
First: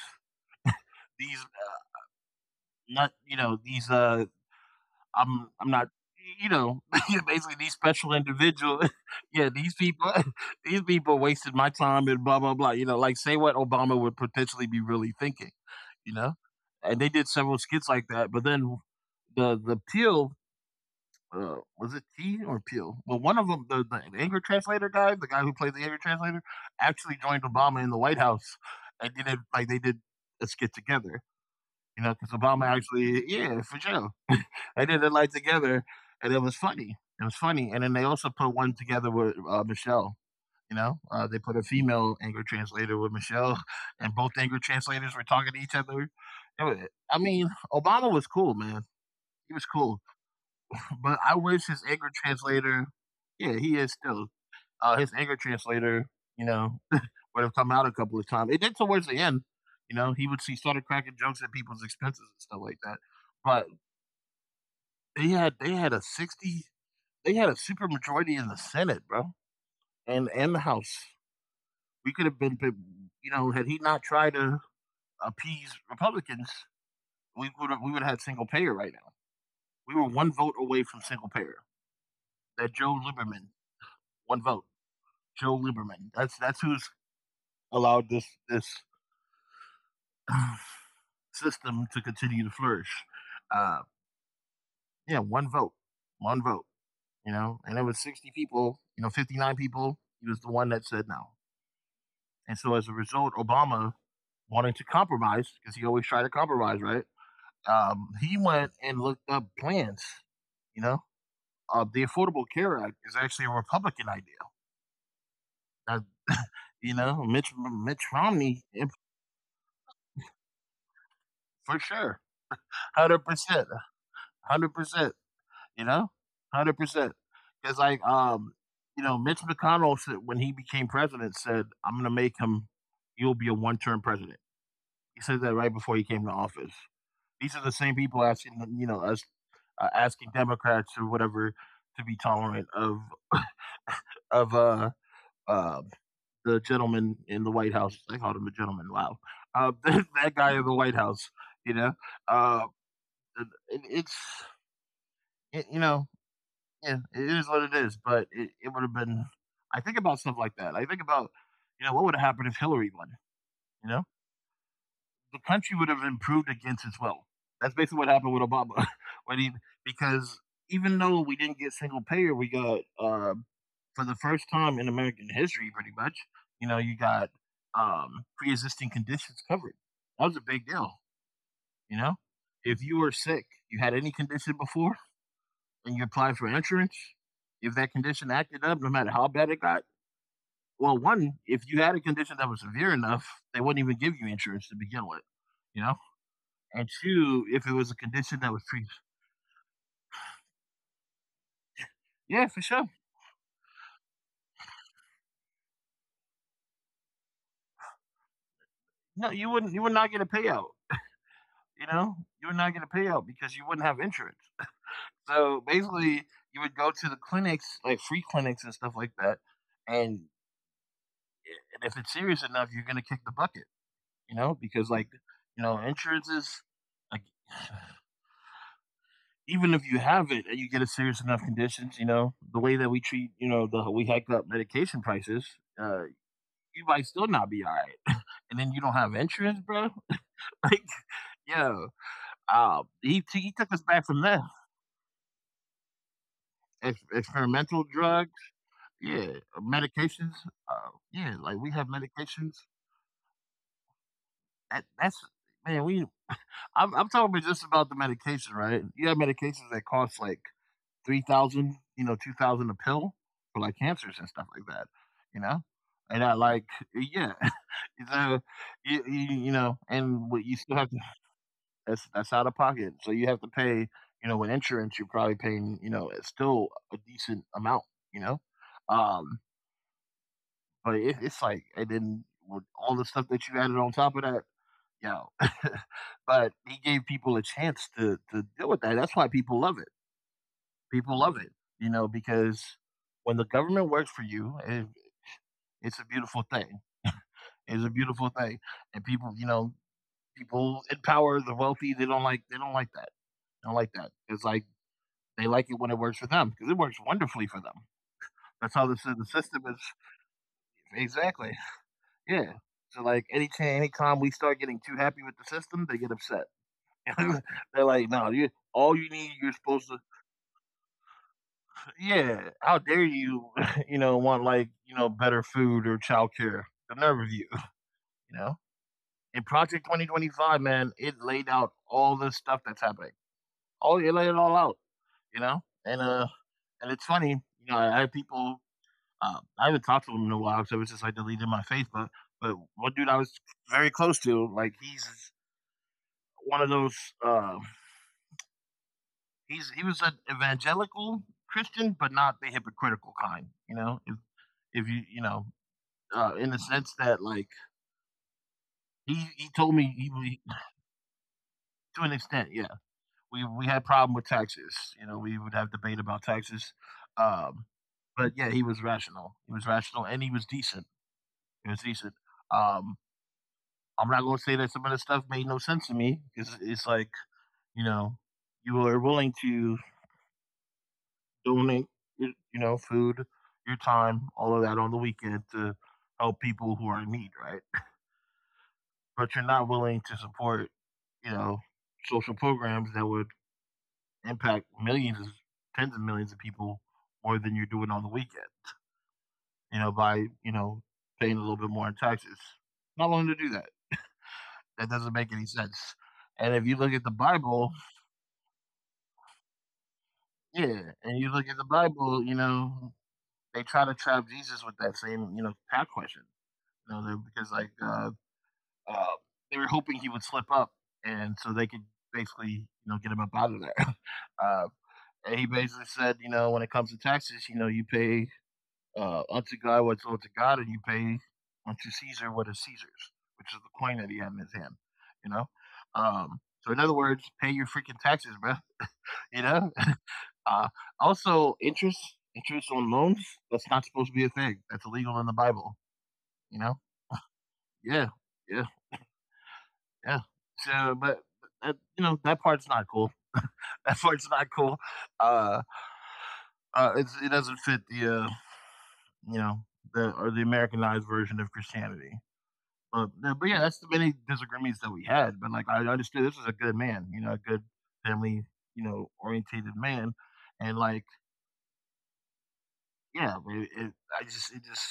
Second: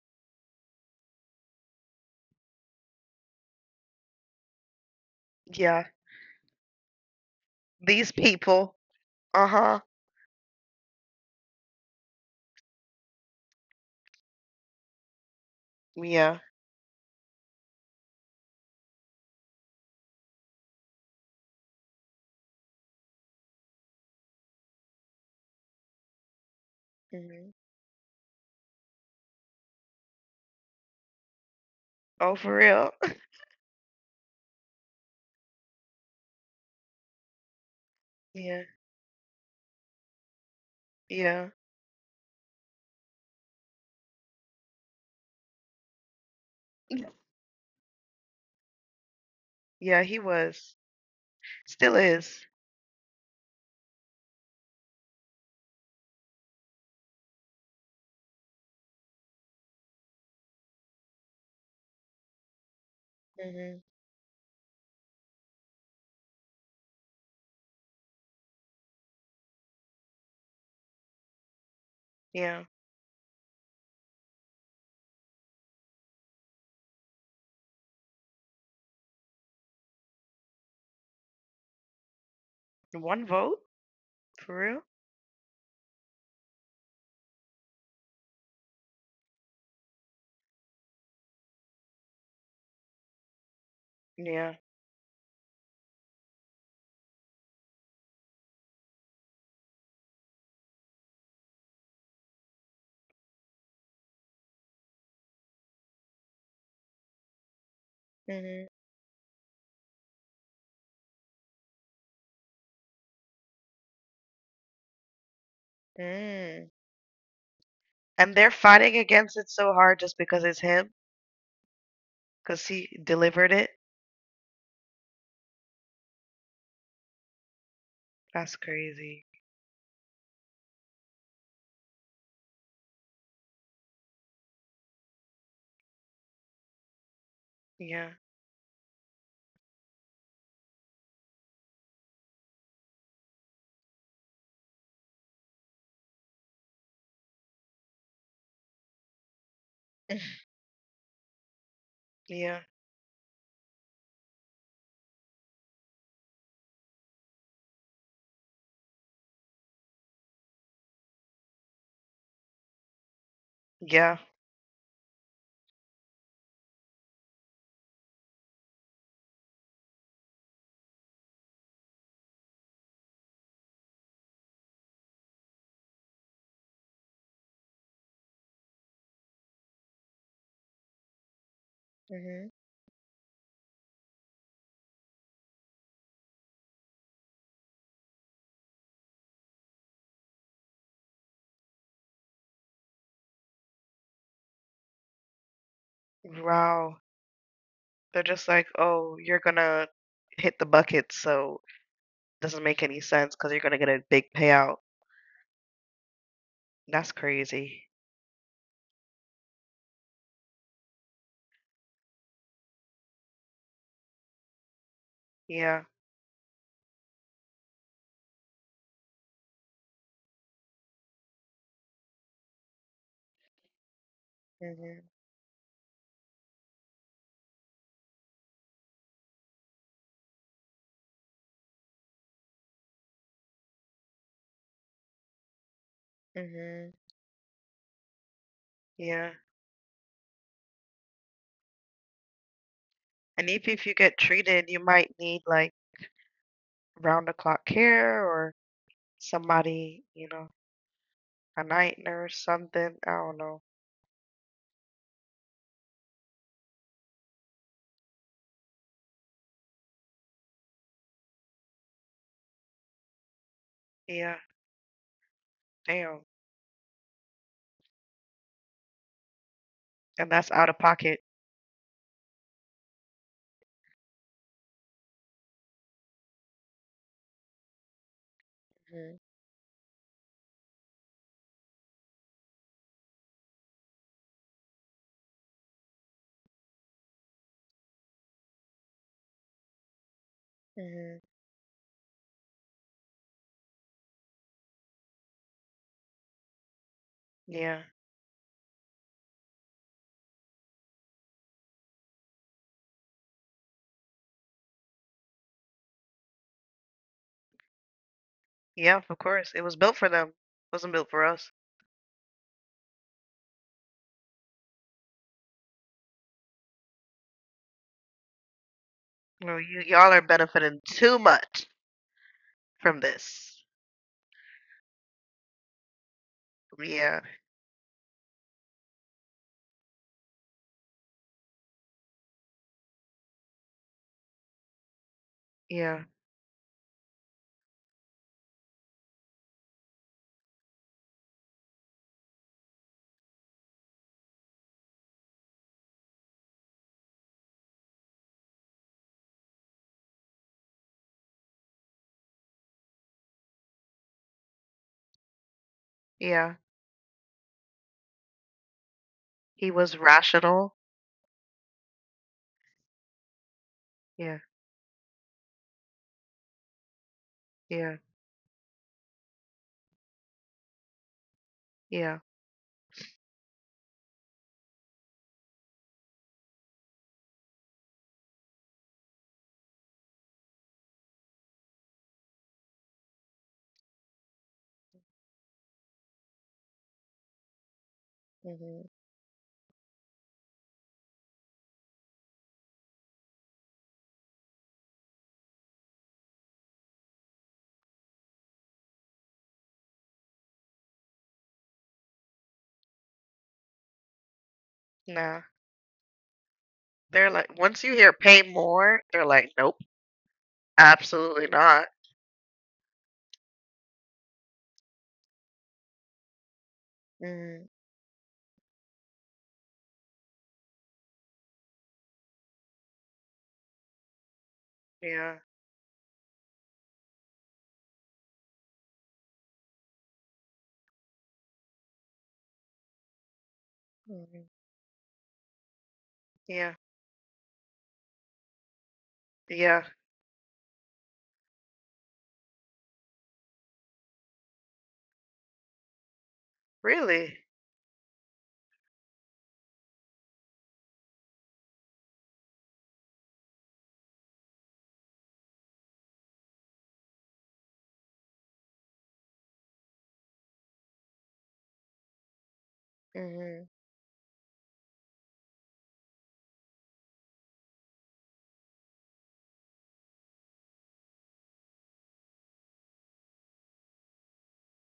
S1: these, uh, not you know, these, uh, I'm, I'm
S2: yeah.
S1: not." You know, basically these special
S2: These people.
S1: individuals.
S2: Uh
S1: Yeah, these
S2: huh.
S1: people, these people wasted my time and blah blah blah. You know, like say what Obama would potentially be really thinking, you know,
S2: Yeah.
S1: and they did several skits like that. But then the the Peel uh, was it T or Peel? Well, one of them, the, the anger translator guy, the guy who played the anger translator, actually joined
S2: Hmm.
S1: Obama in the White House, and did it like they did a skit together. You know, because
S2: Oh, for
S1: Obama
S2: real?
S1: actually, yeah, for sure, they did it like together, and it was funny. It was funny, and then they also put
S2: Yeah,
S1: one together with uh, Michelle. You know, uh, they
S2: yeah,
S1: put a female anger translator with Michelle, and both anger translators were talking to each other. It wa- I mean, Obama was cool, man. He was cool.
S2: yeah. He was,
S1: But I wish his
S2: still
S1: anger
S2: is.
S1: translator Yeah, he is still. Uh, his anger translator, you know, would have come out a couple of times. It did towards the end. You know, he would see started cracking jokes at people's expenses and stuff like that. But
S2: Hmm.
S1: they had they had a sixty they had a super majority in the Senate, bro. And and the House. We could have been
S2: Yeah.
S1: you know, had he not tried to appease Republicans, we would have we would have had single payer right now. We were one vote away from single payer. That Joe
S2: One
S1: Lieberman,
S2: vote
S1: One
S2: for
S1: vote.
S2: real?
S1: Joe Lieberman. That's that's who's allowed this this system to continue to flourish. Uh,
S2: Yeah.
S1: yeah, one vote, one vote. You know, and it was sixty people. You know, fifty-nine people. He was the one that said no, and so as a result, Obama, wanting to compromise because he always tried to compromise, right? Um, he
S2: Hmm.
S1: went and looked up plans. You know, uh, the Affordable Care Act is actually a Republican idea. Uh,
S2: Mm.
S1: you know, Mitch Mitch
S2: And they're
S1: Romney, eh,
S2: fighting against it so hard just because it's him,
S1: for sure,
S2: because he
S1: one hundred
S2: delivered
S1: percent,
S2: it.
S1: one hundred percent. You know, one hundred percent. It's like, um,
S2: That's
S1: you know,
S2: crazy.
S1: Mitch McConnell said when he became president said, "I'm going to make him. You'll be a one-term president." He said that right before he came to office. These are the same
S2: Yeah.
S1: people asking, you know, us uh, asking Democrats or whatever to be tolerant of of uh, uh the gentleman in the White House. They called him a gentleman. Wow, uh, that guy in the White House. You know, uh,
S2: Yeah.
S1: it, it's it, you know Yeah, it is what it is, but it, it would have been. I think about stuff like that. I think about, you know, what would have happened if Hillary won? You know,
S2: Yeah.
S1: the country would have improved against its will. That's basically what happened with Obama, when he because even though we didn't get single payer, we got uh, for the first time in American history, pretty much. You know, you got um, pre-existing conditions covered. That was a big deal. You know,
S2: Hmm.
S1: if you were sick, you had any condition before and you apply for insurance, if that condition acted up, no matter how bad it got, well, one, if you had a condition that was severe enough, they wouldn't even give you insurance to begin with, you know. And
S2: Wow.
S1: two, if it was a
S2: They're
S1: condition
S2: just
S1: that was
S2: like,
S1: treated,
S2: oh, you're gonna hit the bucket, so
S1: yeah, for
S2: doesn't make
S1: sure,
S2: any sense because you're gonna get a big payout. That's crazy.
S1: no, you wouldn't, you would not get a payout, you know, you would not get a payout because you wouldn't have insurance. So
S2: Yeah.
S1: basically, you would go to the clinics, like free clinics and stuff like that, and if it's serious enough, you're gonna kick the bucket, you know, because
S2: Hmm.
S1: like, you know, insurance is like even if you have it and you get a serious enough conditions, you know, the way that we treat, you know, the we hike up medication prices, uh, you
S2: Hmm.
S1: might still not be all right. And then you don't have
S2: Yeah.
S1: insurance, bro. Like, yo, uh, he
S2: And
S1: he took
S2: if,
S1: us
S2: if you
S1: back
S2: get
S1: from that
S2: treated, you might need like
S1: ex-
S2: round the clock
S1: experimental
S2: care
S1: drugs,
S2: or
S1: yeah,
S2: somebody, you
S1: medications,
S2: know,
S1: uh, yeah, like
S2: a
S1: we have
S2: night nurse,
S1: medications.
S2: something. I don't know.
S1: That that's man, we I'm I'm talking about just about the medication, right? You have medications that cost like three thousand, you know, two thousand a pill for like cancers
S2: Yeah.
S1: and stuff like that, you know?
S2: Damn.
S1: And I like, yeah. So, you, you, you know, and
S2: And
S1: what
S2: that's
S1: you
S2: out
S1: still
S2: of
S1: have to,
S2: pocket.
S1: that's, that's out of pocket. So you have to pay, you know, with insurance, you're probably paying, you know, it's still a decent amount, you know?
S2: Mhm,
S1: Um, but it, it's like, and then with all the stuff that you added on top of that, yeah. But he gave people a chance to, to deal with that. That's why people love it people
S2: mhm.
S1: love it, you know, because when the government works for you, it, it's a beautiful thing. It's
S2: Yeah.
S1: a beautiful thing, and people, you know, people in power, the wealthy, they don't like they don't like that. They don't like that. It's like they like it when it works for them because it works wonderfully for them. That's how this
S2: Yeah, of
S1: the
S2: course.
S1: system
S2: It
S1: is
S2: was built for them. Wasn't built for us.
S1: exactly. Yeah. So like any cha- any time we start getting too happy with the system, they get upset. They're like, no, you all you need, you're
S2: No, you
S1: supposed to
S2: y'all are benefiting too much
S1: yeah, how
S2: from
S1: dare you,
S2: this.
S1: you know, want like, you know, better food or childcare? The nerve
S2: Yeah.
S1: of you, you know? In Project twenty twenty-five, man, it laid out all the stuff that's happening. All it laid it all out, you know? And
S2: Yeah.
S1: uh and it's funny, you know, I, I had people uh, I haven't talked to them in a while, so it's just like deleted my face, but but one dude I was very close to, like he's one of those uh he's he was an evangelical Christian, but not the hypocritical kind, you know? If if you you know Uh, in
S2: Yeah.
S1: the sense that, like, he he
S2: He
S1: told me
S2: was
S1: he, we
S2: rational.
S1: to an extent, yeah, we we had problem with
S2: Yeah.
S1: taxes. You know, we would have debate about taxes. Um,
S2: Yeah.
S1: but yeah, he was rational. He was rational, and he was decent. He was decent.
S2: Yeah.
S1: Um, I'm not going to say that some of the stuff made no sense to me because it's like you know, you are willing to donate, you know, food, your time, all of that on the weekend to help people who are in need, right?
S2: Mhm.
S1: But you're not willing to support, you know, social programs that would impact millions, tens of millions of people more than you're doing on the weekend, you know, by, you know, paying a little bit more in taxes. Not willing to do that. That doesn't make any
S2: Nah.
S1: sense. And if you look at the
S2: They're like
S1: Bible,
S2: once you hear pay more, they're like, nope,
S1: yeah, and you look
S2: absolutely
S1: at the
S2: not.
S1: Bible, you know, they try to trap Jesus with that same, you know, tax question, you know, they're- because like
S2: Mhm,
S1: uh, uh, they were hoping he would slip up, and so they could basically, you know, get him up out of there. Uh, and
S2: yeah,
S1: he basically said, you know, when it comes to taxes, you know, you pay uh, unto God what's owed to God, and you pay unto Caesar what is Caesar's, which is the coin that he
S2: mhm,
S1: had in his hand. You know, um,
S2: yeah.
S1: so in other words, pay your freaking taxes, bro. You
S2: Yeah.
S1: know, uh, also interest, interest on loans, that's not supposed to be a thing. That's illegal in the Bible. You know,
S2: Really?
S1: yeah, yeah, yeah. So, but. That, you know that part's not cool. That part's not cool. Uh, uh, it's, it doesn't fit the uh, you know, the or the Americanized version of Christianity. But, uh, but yeah,
S2: Mhm,
S1: that's the many disagreements that we had. But like I understood, this was a good man, you know, a good family, you know, orientated man, and like yeah, it, it, I just it just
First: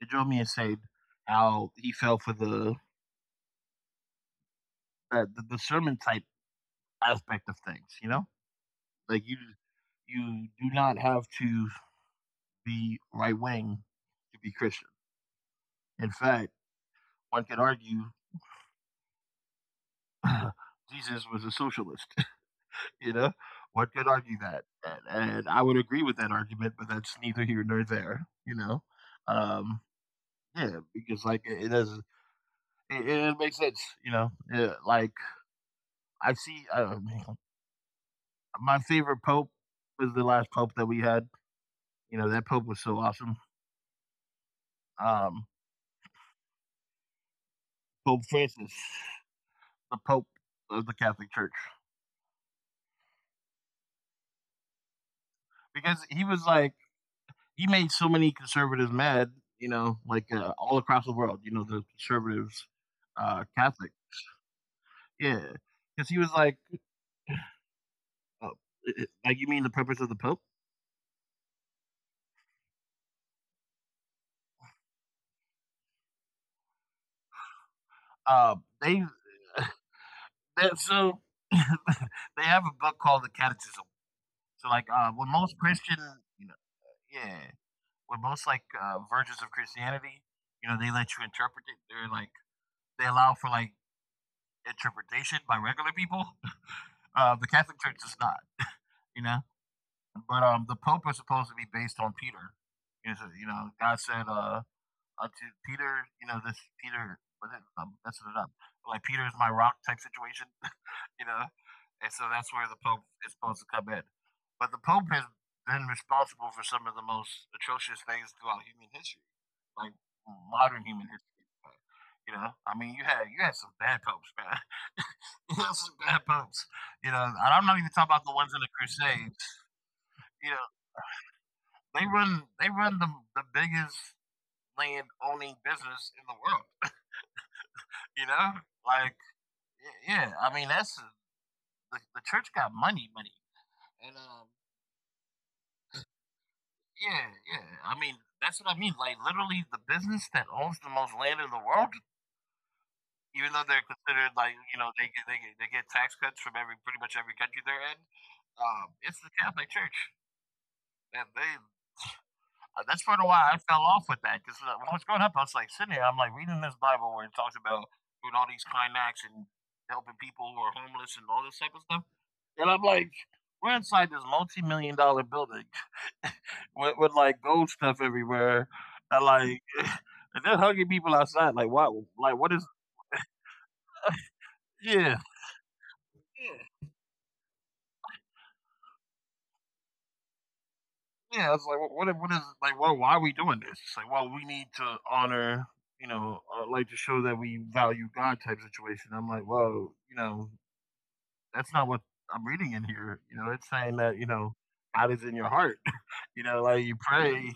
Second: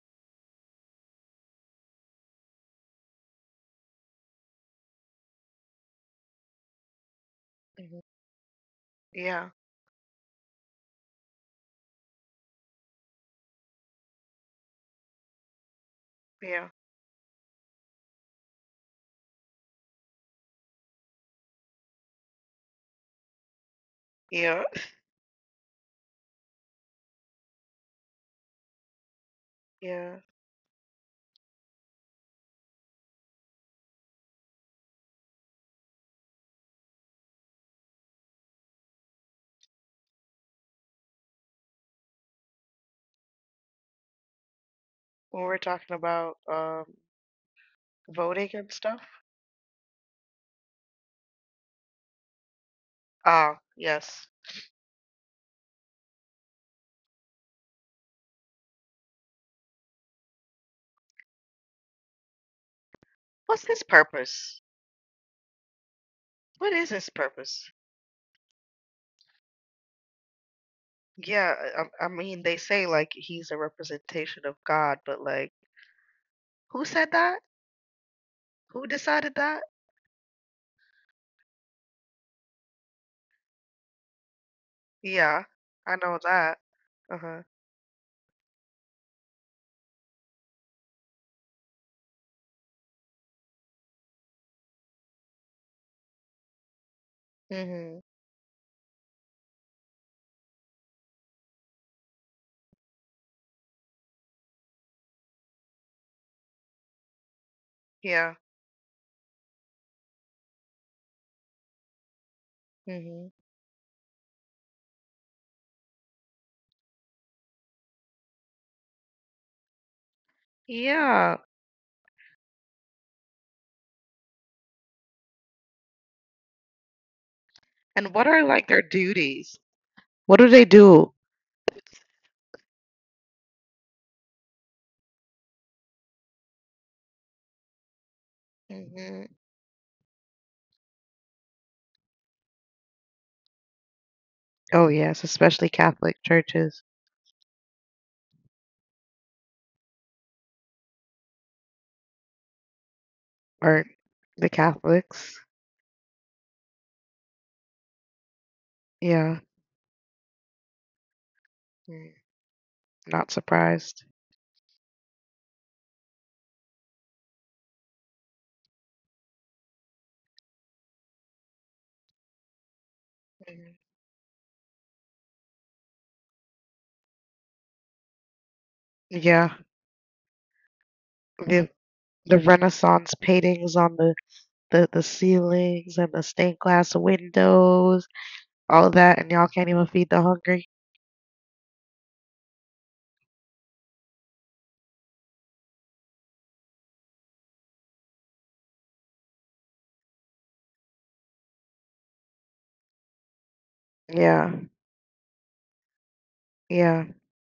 S1: it drove me insane how he fell for the uh, the, the sermon type aspect of things,
S2: mhm.
S1: you know, like you
S2: Yeah.
S1: you do not have to be right wing to be Christian. In fact,
S2: Yeah.
S1: one could argue Jesus was a socialist. You know, one could argue that,
S2: Yeah.
S1: and, and I would agree with that argument, but that's neither here nor there. You know, um,
S2: Yeah.
S1: yeah, because like it, it does, it, it makes sense. You know, yeah, like I see um, my favorite pope was the last pope that we had. You know, that pope was so awesome.
S2: When
S1: Um,
S2: we're talking about um,
S1: Pope
S2: voting and
S1: Francis,
S2: stuff.
S1: the Pope of the Catholic Church,
S2: Ah, yes.
S1: because he was like he made so many conservatives mad. You know, like uh, all across the world. You know, the conservatives, uh,
S2: What's his
S1: Catholic.
S2: purpose?
S1: Yeah, because he was like,
S2: What is his purpose?
S1: oh, like you mean the purpose of the Pope?
S2: Yeah, I, I mean, they say like he's a representation of God, but like, who said that?
S1: Uh,
S2: Who
S1: they
S2: decided that?
S1: that so They have a book called the Catechism. So like uh, when
S2: Yeah,
S1: most
S2: I
S1: Christian,
S2: know
S1: you know,
S2: that. Uh-huh.
S1: yeah, when most like uh, versions of Christianity, you know, they let you interpret it. They're like they allow for like interpretation by regular people. Uh, the Catholic Church
S2: Mm-hmm.
S1: does not, you know. But um, the Pope is supposed to be based on Peter. You know, so, you know God said, uh, unto Peter, you know, this Peter, was it, I'm messing it
S2: Yeah.
S1: up. Like, Peter is my rock type situation, you know? And so that's where the Pope is
S2: Mm-hmm.
S1: supposed to come in. But the Pope has been responsible for some of the most atrocious things throughout human history, like modern human history.
S2: Yeah.
S1: You know, I mean, you had you had some bad popes, man. You had some bad popes. You know, and I'm not even talking
S2: And
S1: about
S2: what
S1: the
S2: are
S1: ones in the
S2: like their
S1: Crusades.
S2: duties? What do
S1: You know,
S2: they do?
S1: they run they run the the biggest land owning business in the world. You know, like
S2: Mm-hmm.
S1: yeah. Yeah, I mean, that's the, the church got money, money, and um,
S2: Oh, yes, especially Catholic churches
S1: yeah, yeah. I mean, that's what I mean. Like literally, the business that owns the most land in the world, even though they're
S2: or
S1: considered
S2: the
S1: like you know they get they
S2: Catholics.
S1: get, they get tax cuts from every pretty much every country they're in. Um, it's the
S2: Yeah.
S1: Catholic Church, and they. uh, That's part of
S2: Not
S1: why I fell off
S2: surprised.
S1: with that. Because when I was growing up, I was like sitting there, I'm like reading this Bible where it talks about doing all these climax and helping people who are homeless and all this type of stuff. And I'm like, we're
S2: Mhm.
S1: inside this multi-million dollar building with, with like gold stuff everywhere, and
S2: Yeah,
S1: like, and they're hugging people outside. Like,
S2: the
S1: why? Like,
S2: the
S1: what is?
S2: Renaissance paintings on the, the the
S1: Yeah,
S2: ceilings and the stained
S1: yeah.
S2: glass windows, all that, and y'all can't even feed the hungry.
S1: yeah. I was like, what? What what is? Like, well, why are we doing this? It's like, well, we need to honor, you know, uh, like to show that we value God type situation. I'm like, well, you know, that's not what I'm reading in here. You know, it's saying that you
S2: Yeah,
S1: know God is in your heart. You know, like you
S2: yeah,
S1: pray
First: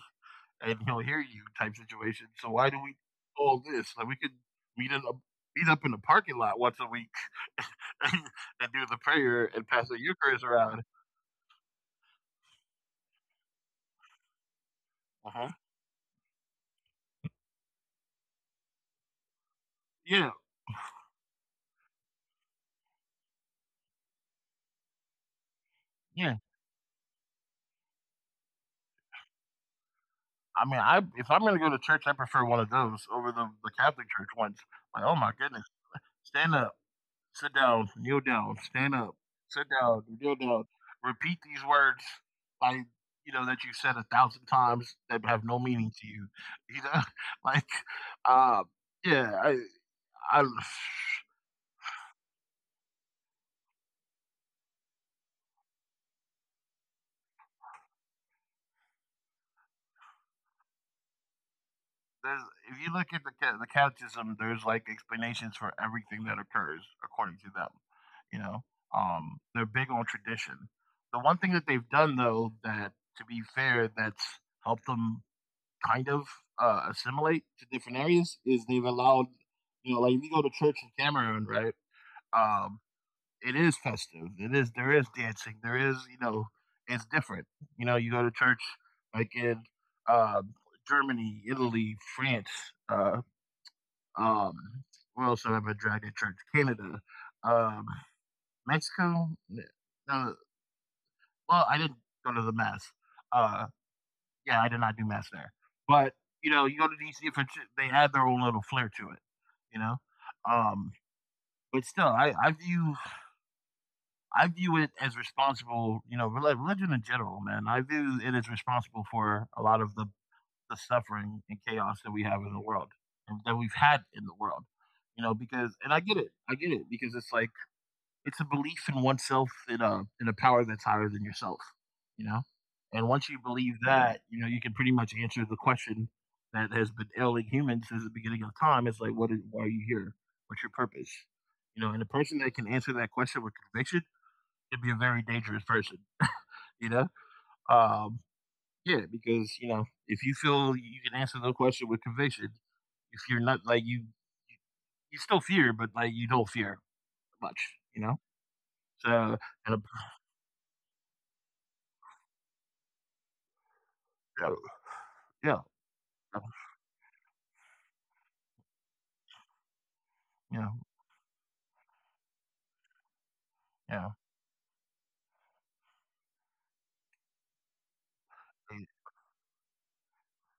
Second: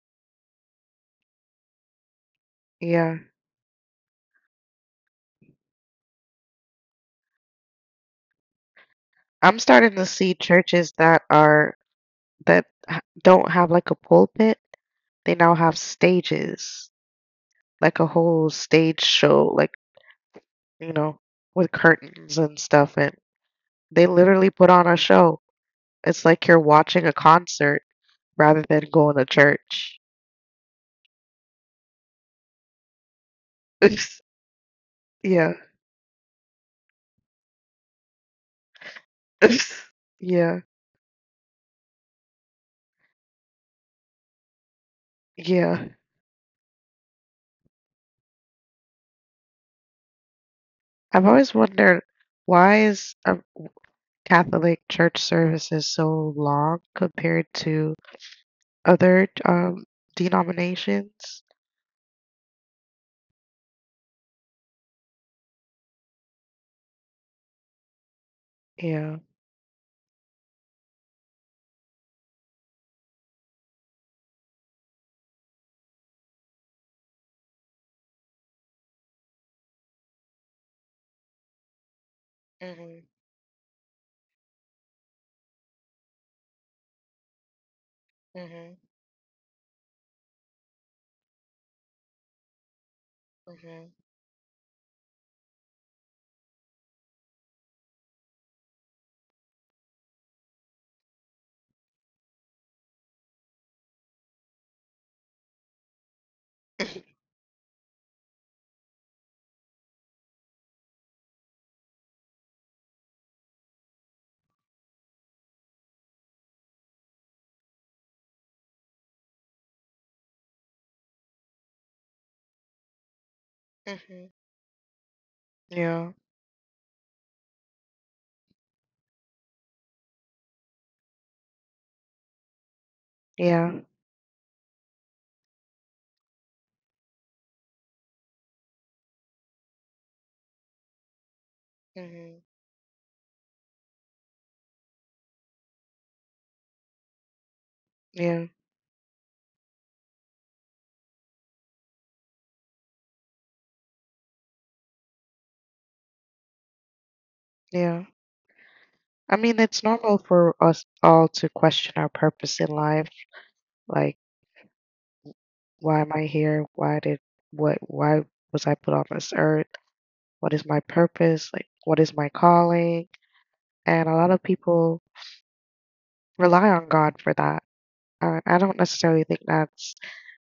S1: and he'll hear you type situation. So why do we
S2: yeah.
S1: do all this? Like we could meet in a, meet up in the parking lot once a week and, and do the prayer
S2: I'm
S1: and pass
S2: starting
S1: the
S2: to see
S1: Eucharist around.
S2: churches that are that h- don't have like a pulpit. They
S1: Uh-huh.
S2: now have stages, like a whole stage show, like,
S1: Yeah,
S2: you know, with curtains and stuff, and they literally put on a show. It's
S1: yeah.
S2: like you're watching a concert rather than going to church.
S1: I mean, I if I'm gonna go to church, I prefer one of those over the the Catholic church ones. Like, oh my
S2: Yeah.
S1: goodness, stand up, sit down, kneel down, stand up, sit down, kneel
S2: Yeah.
S1: down. Repeat these words like you know that you said a thousand times that have no
S2: Yeah.
S1: meaning to you. You know, like um, yeah, I I
S2: I've always wondered why is um, Catholic church services so long compared to other um, denominations?
S1: there's if you look at the ca- the catechism, there's like explanations for everything that occurs according to them. You know,
S2: Yeah.
S1: um, they're big on tradition. The one thing that they've done though that, to be fair, that's helped them kind of uh, assimilate to different areas is they've allowed, you know, like if you go to church in Cameroon, right? Um,
S2: Mhm.
S1: it is festive. It is there is dancing. There is you know it's different. You know, you go to church
S2: Mhm.
S1: like in uh, Germany, Italy, France. Uh,
S2: Mhm.
S1: um, where else have I been dragged to church? Canada, um, Mexico. No, well, I didn't go to the mass. Uh, yeah, I did not do math there. But you know, you go to D C for they add their own little flair to it. You know, um, but still, I, I view I view it as responsible. You know, religion in general, man. I view it as responsible for a lot of the the suffering and chaos that we have in the world and that we've had in
S2: Mhm.
S1: the world. You know, because and I
S2: Yeah.
S1: get it, I get it because it's like it's a belief in oneself in a in a power that's higher than yourself, you know? And once you believe
S2: Yeah.
S1: that, you know, you can pretty much answer the question that has been ailing humans since the beginning of time. It's like, what is, why are you here? What's your purpose? You know, and a person
S2: Mhm.
S1: that can answer that question with conviction can be a very dangerous person, you know? Um,
S2: Yeah.
S1: yeah, because, you know, if you feel you can answer the question with conviction, if you're not like you, you still fear, but like you don't fear much, you
S2: Yeah.
S1: know? So,
S2: I mean,
S1: and
S2: it's normal for us all to question our purpose in life. Like,
S1: a, yeah.
S2: why am I
S1: Uh,
S2: here? Why did what why was I put on this earth? What is
S1: Yeah,
S2: my purpose? Like, what is my calling? And
S1: yeah,
S2: a lot of people rely on God for that. And I don't
S1: y-
S2: necessarily think that's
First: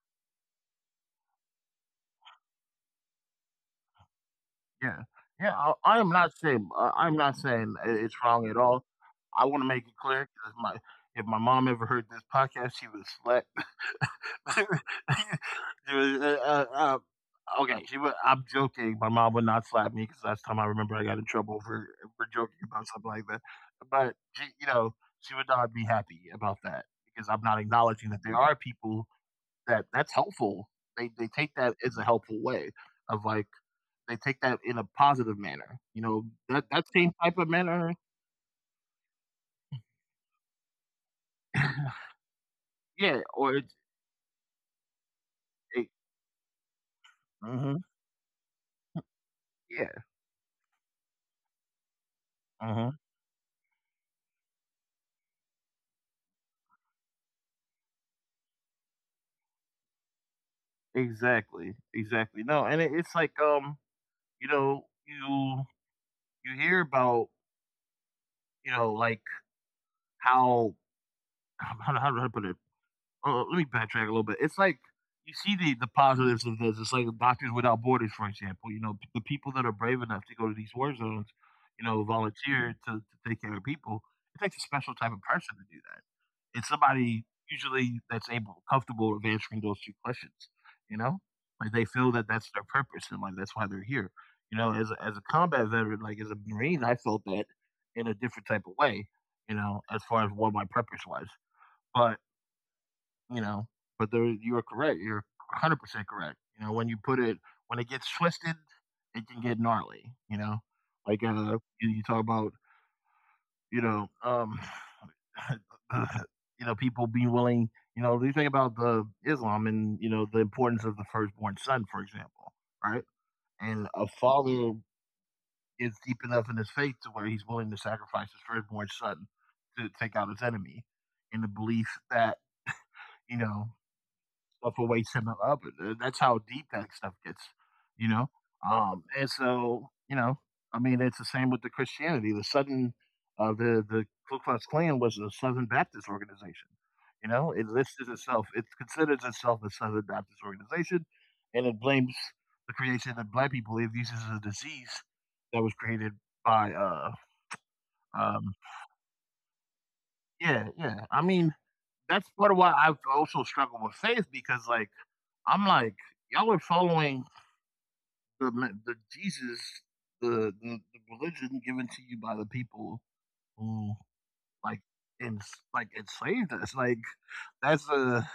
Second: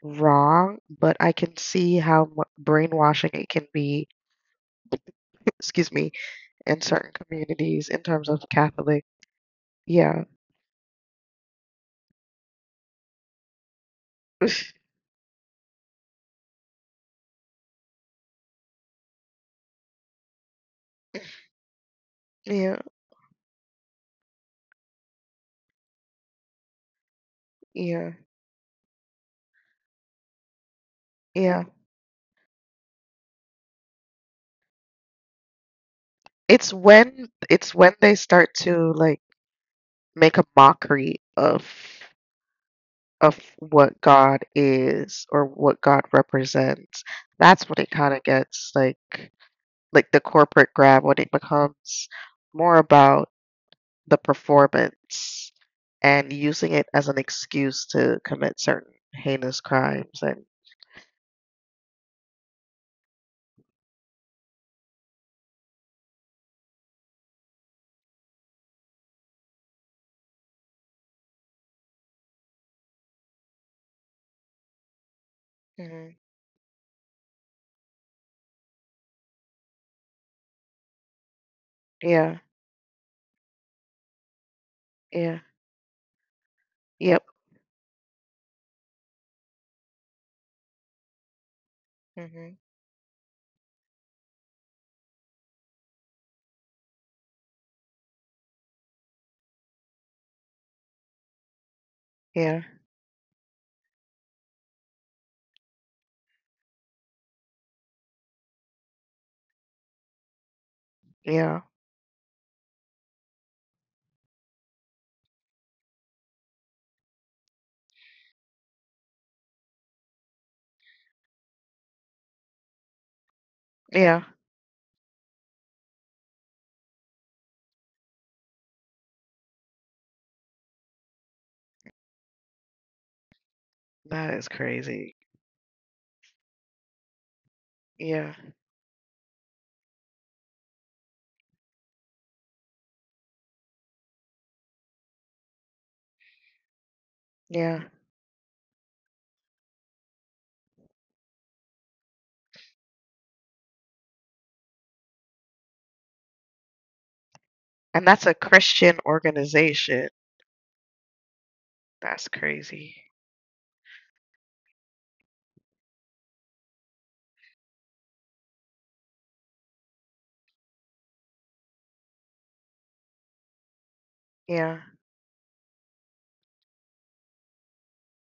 S2: wrong, but I can see how mu- brainwashing it can be,
S1: yeah, yeah. I,
S2: excuse
S1: I am
S2: me,
S1: not saying
S2: in
S1: uh,
S2: certain
S1: I'm not saying i-
S2: communities in
S1: it's
S2: terms of
S1: wrong at all.
S2: Catholic.
S1: I want to make it
S2: Yeah.
S1: clear 'cause my if my mom ever heard this podcast, she would slap. She would, uh, uh, uh, okay, she would. I'm joking. My mom would not slap me because last time I remember, I got in trouble for for joking
S2: Yeah.
S1: about something like that. But she, you know, she would not be happy about that because I'm not acknowledging
S2: Yeah.
S1: that there are people that that's helpful. They they take
S2: Yeah.
S1: that as a helpful way of like they take that in a positive manner. You know, that
S2: It's
S1: that same
S2: when
S1: type of
S2: it's
S1: manner.
S2: when they start to like make a mockery of
S1: Yeah,
S2: of
S1: or it's
S2: what God is or what
S1: it,
S2: God represents. That's
S1: hmm
S2: when it kind of gets like
S1: yeah,
S2: like the corporate grab when it becomes more
S1: hmm
S2: about the performance and using it as an excuse to commit certain heinous crimes and
S1: exactly, exactly. No, and it, it's like um, you know, you you hear about you know like how how how to put it uh, let me backtrack a little bit. It's like you see
S2: hmm,
S1: the the positives of this. It's like Doctors Without Borders, for example. You know, p- the people that are brave enough to go to these war zones, you
S2: yeah,
S1: know, volunteer to, to take care of people. It takes a special type
S2: yeah,
S1: of person to do that. It's
S2: yep,
S1: somebody usually that's able, comfortable of answering those two questions. You know, like they feel that that's
S2: hmm,
S1: their purpose and like that's why they're here. You know, as a, as a combat veteran, like as a Marine, I felt that in a different type of way. You know, as far as what my purpose was, but
S2: yeah,
S1: you know. But there, you are correct. You're one hundred percent correct. You know, when you put it, when it gets twisted, it can get gnarly. You know, like uh, you,
S2: yeah,
S1: you talk about, you know, um, uh, you know, people being willing. You know, you think about the Islam and you know the importance of the firstborn son, for example, right? And a
S2: yeah.
S1: father is deep enough in his faith to where he's willing to sacrifice his firstborn son to take out his enemy, in the belief that you know
S2: That is
S1: stuff away
S2: crazy.
S1: similar, but that's how deep that stuff gets, you know?
S2: Yeah,
S1: Um, and so, you know, I mean, it's the same with the Christianity. The Southern, uh, the the Ku Klux Klan was a Southern Baptist organization. You know, it
S2: yeah.
S1: listed itself, it considers itself a Southern Baptist organization, and it blames the creation that black people believe this is a disease that was created by, uh,
S2: And that's a
S1: um,
S2: Christian organization.
S1: yeah, yeah. I mean, that's
S2: That's
S1: part of why I
S2: crazy.
S1: also struggle with faith because, like, I'm like, y'all are following the the Jesus, the, the the religion given to you by the people who like
S2: Yeah,
S1: and like enslaved us. Like that's a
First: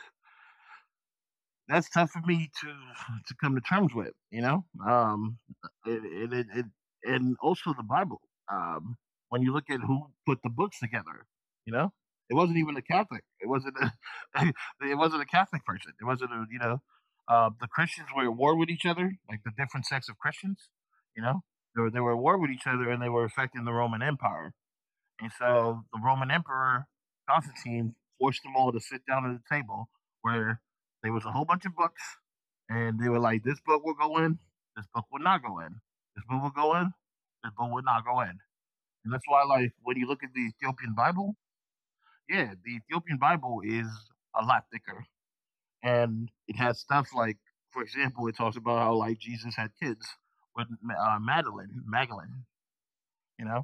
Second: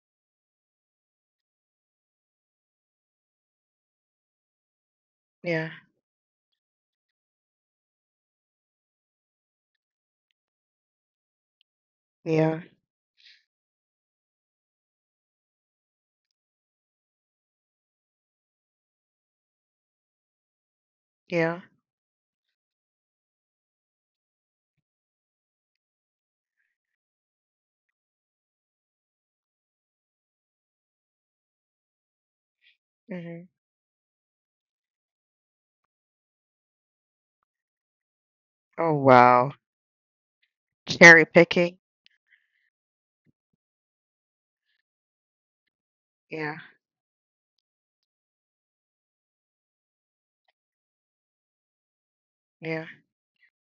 S1: that's tough for me to to come to terms with, you know. Um,
S2: yeah,
S1: and, and, and, and also the Bible. Um, when you look at who put the books together, you know, it wasn't
S2: yeah.
S1: even a Catholic. It wasn't a it wasn't a Catholic person. It wasn't a you know, uh, the Christians were at war with each other, like the different sects of Christians. You know,
S2: Yeah.
S1: they were they were at war with each other, and they were affecting the Roman Empire. And so the Roman Emperor Constantine forced them all to sit down at a table where there was a whole bunch of books, and they were like,
S2: Hmm.
S1: "This book will go in. This book will not go in. This book will go in. This book will not go in."
S2: Oh
S1: And that's why,
S2: wow.
S1: like, when you look at the Ethiopian
S2: Cherry
S1: Bible,
S2: picking.
S1: yeah, the Ethiopian Bible is a lot thicker, and it
S2: Yeah.
S1: has stuff like, for example, it talks about how like Jesus had kids with uh, Madeline, Magdalene,
S2: Yeah.
S1: you know,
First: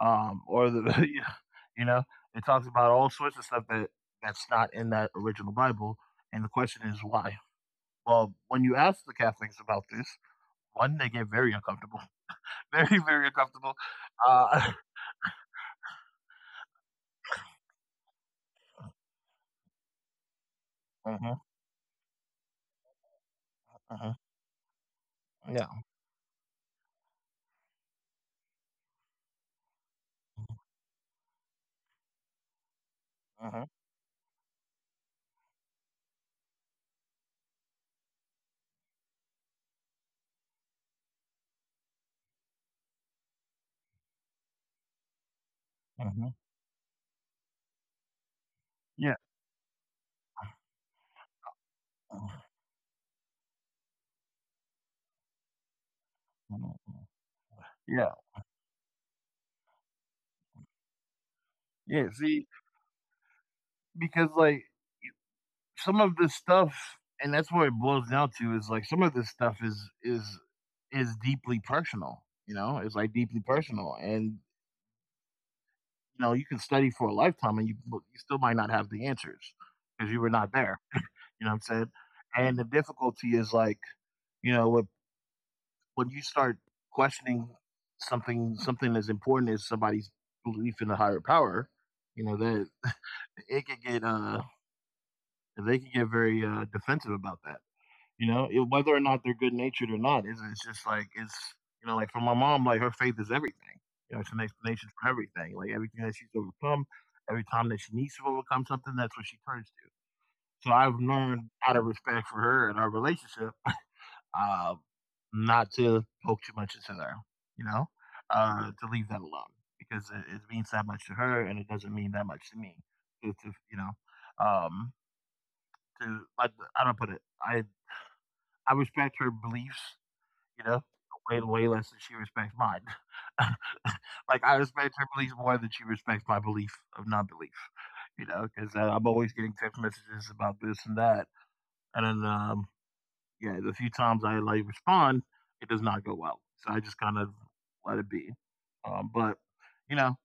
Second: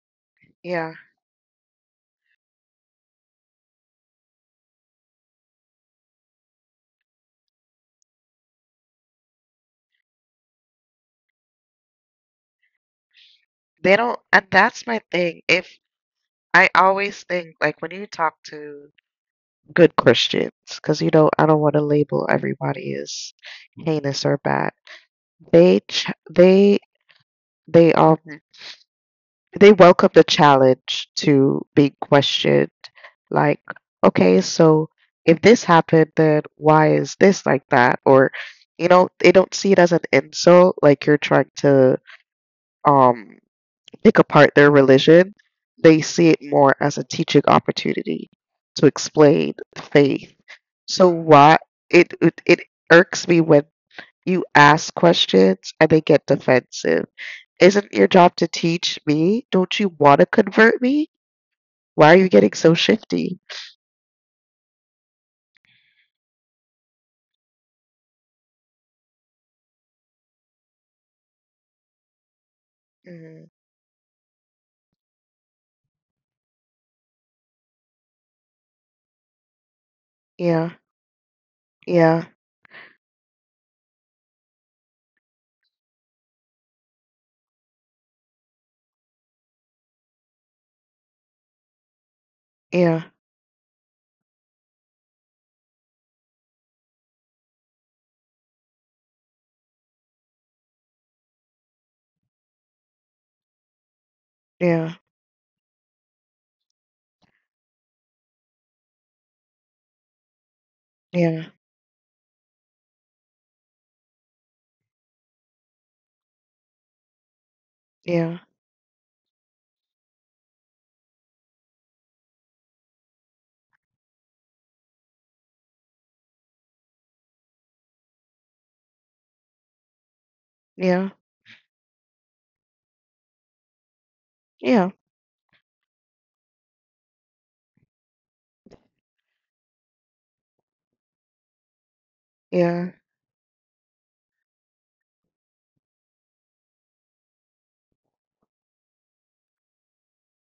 S1: um, or the
S2: Yeah.
S1: you know it talks about all sorts of stuff that that's not in that original Bible, and the question is why. Well, when you ask the Catholics about this, one they get very uncomfortable, very very uncomfortable.
S2: They don't, and
S1: Uh,
S2: that's my thing. If I always think like when you talk to good Christians, because you know
S1: hmm
S2: I don't want to label everybody as
S1: hmm
S2: heinous or bad.
S1: yeah,
S2: They ch they they all they welcome the challenge to being questioned like
S1: hmm
S2: okay so if this happened then why is this like that or you know they don't see it as an insult like you're trying to um pick apart their religion, they
S1: hmm
S2: see it more as a teaching opportunity to
S1: yeah,
S2: explain faith. So why it it, it irks me when you ask questions and they get
S1: mhm,
S2: defensive. Isn't your
S1: yeah,
S2: job to teach me? Don't you want to convert me?
S1: yeah.
S2: Why are you
S1: See,
S2: getting so shifty?
S1: because like some of this stuff and that's what it boils down to is like some of this stuff is is is deeply personal you know it's like deeply
S2: Mhm.
S1: personal and you know you can study for a lifetime and you, you still might not have the answers because you were not
S2: Yeah,
S1: there you know what I'm saying.
S2: yeah,
S1: And the difficulty is like you know when, when you start questioning something something as important as somebody's belief in a higher power, you know that
S2: yeah,
S1: it could get uh they can get very uh defensive about that. You know, it, whether or not they're good natured or not, it's, it's just like it's you know, like for my mom, like her faith is everything. You know, it's an
S2: yeah,
S1: explanation for everything. Like everything that she's overcome, every time that she needs to overcome something, that's what she turns to. So I've
S2: yeah,
S1: learned out of respect for her and our relationship, uh, not to poke too much into her. You know,
S2: yeah,
S1: uh, to leave that alone because it, it means that much to her, and it doesn't mean that much to me. To, to you know, um, to I, I don't put it. I I respect her beliefs. You know?
S2: yeah,
S1: Way, way less than she respects mine. Like, I
S2: yeah,
S1: respect her beliefs more than she respects my belief of non-belief, you know, 'cause, uh, I'm always getting text messages about this and that, and then, um,
S2: yeah,
S1: yeah, the few times I, like, respond, it does not go well, so I just kind of let it be. Um, but, you know,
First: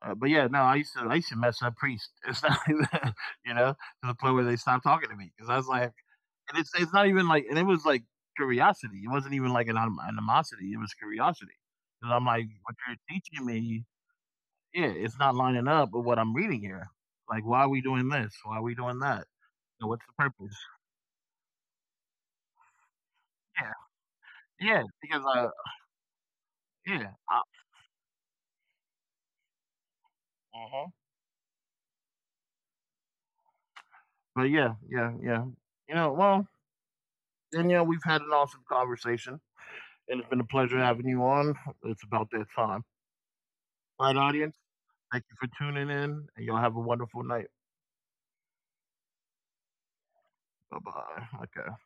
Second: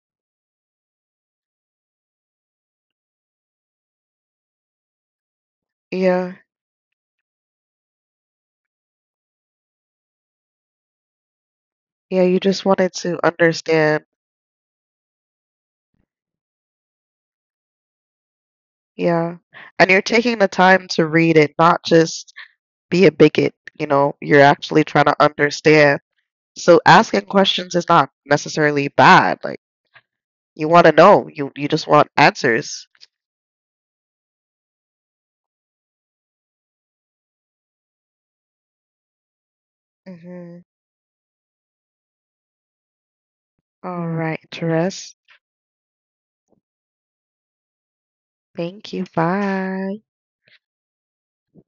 S1: uh, but yeah, no, I used to I used to mess up priests. It's not you know, to the point where they stopped talking to me because I was like,
S2: yeah,
S1: and it's it's not even like, and it was like curiosity. It wasn't even like an anim- animosity. It was curiosity. Because
S2: yeah.
S1: I'm
S2: You
S1: like,
S2: just
S1: what
S2: wanted
S1: you're
S2: to
S1: teaching me,
S2: understand.
S1: yeah, it's not lining up with what I'm reading here. Like, why are we doing this? Why are we doing that?
S2: Yeah. And
S1: And
S2: you're
S1: what's the
S2: taking the
S1: purpose?
S2: time to read it, not just be a bigot. You know, you're
S1: Yeah, yeah,
S2: actually trying to
S1: because uh,
S2: understand. So
S1: yeah,
S2: asking
S1: I,
S2: questions is not necessarily bad. Like you
S1: uh
S2: want to know, you you just want answers.
S1: but yeah, yeah, yeah. You know, well, then you know we've had an awesome conversation and it's been a pleasure
S2: Mhm.
S1: having you on. It's about that time. All right,
S2: All Mhm.
S1: audience,
S2: right,
S1: thank
S2: Therese.
S1: you for tuning in, and y'all have a wonderful night.
S2: Thank you. Bye.
S1: Bye bye. Okay.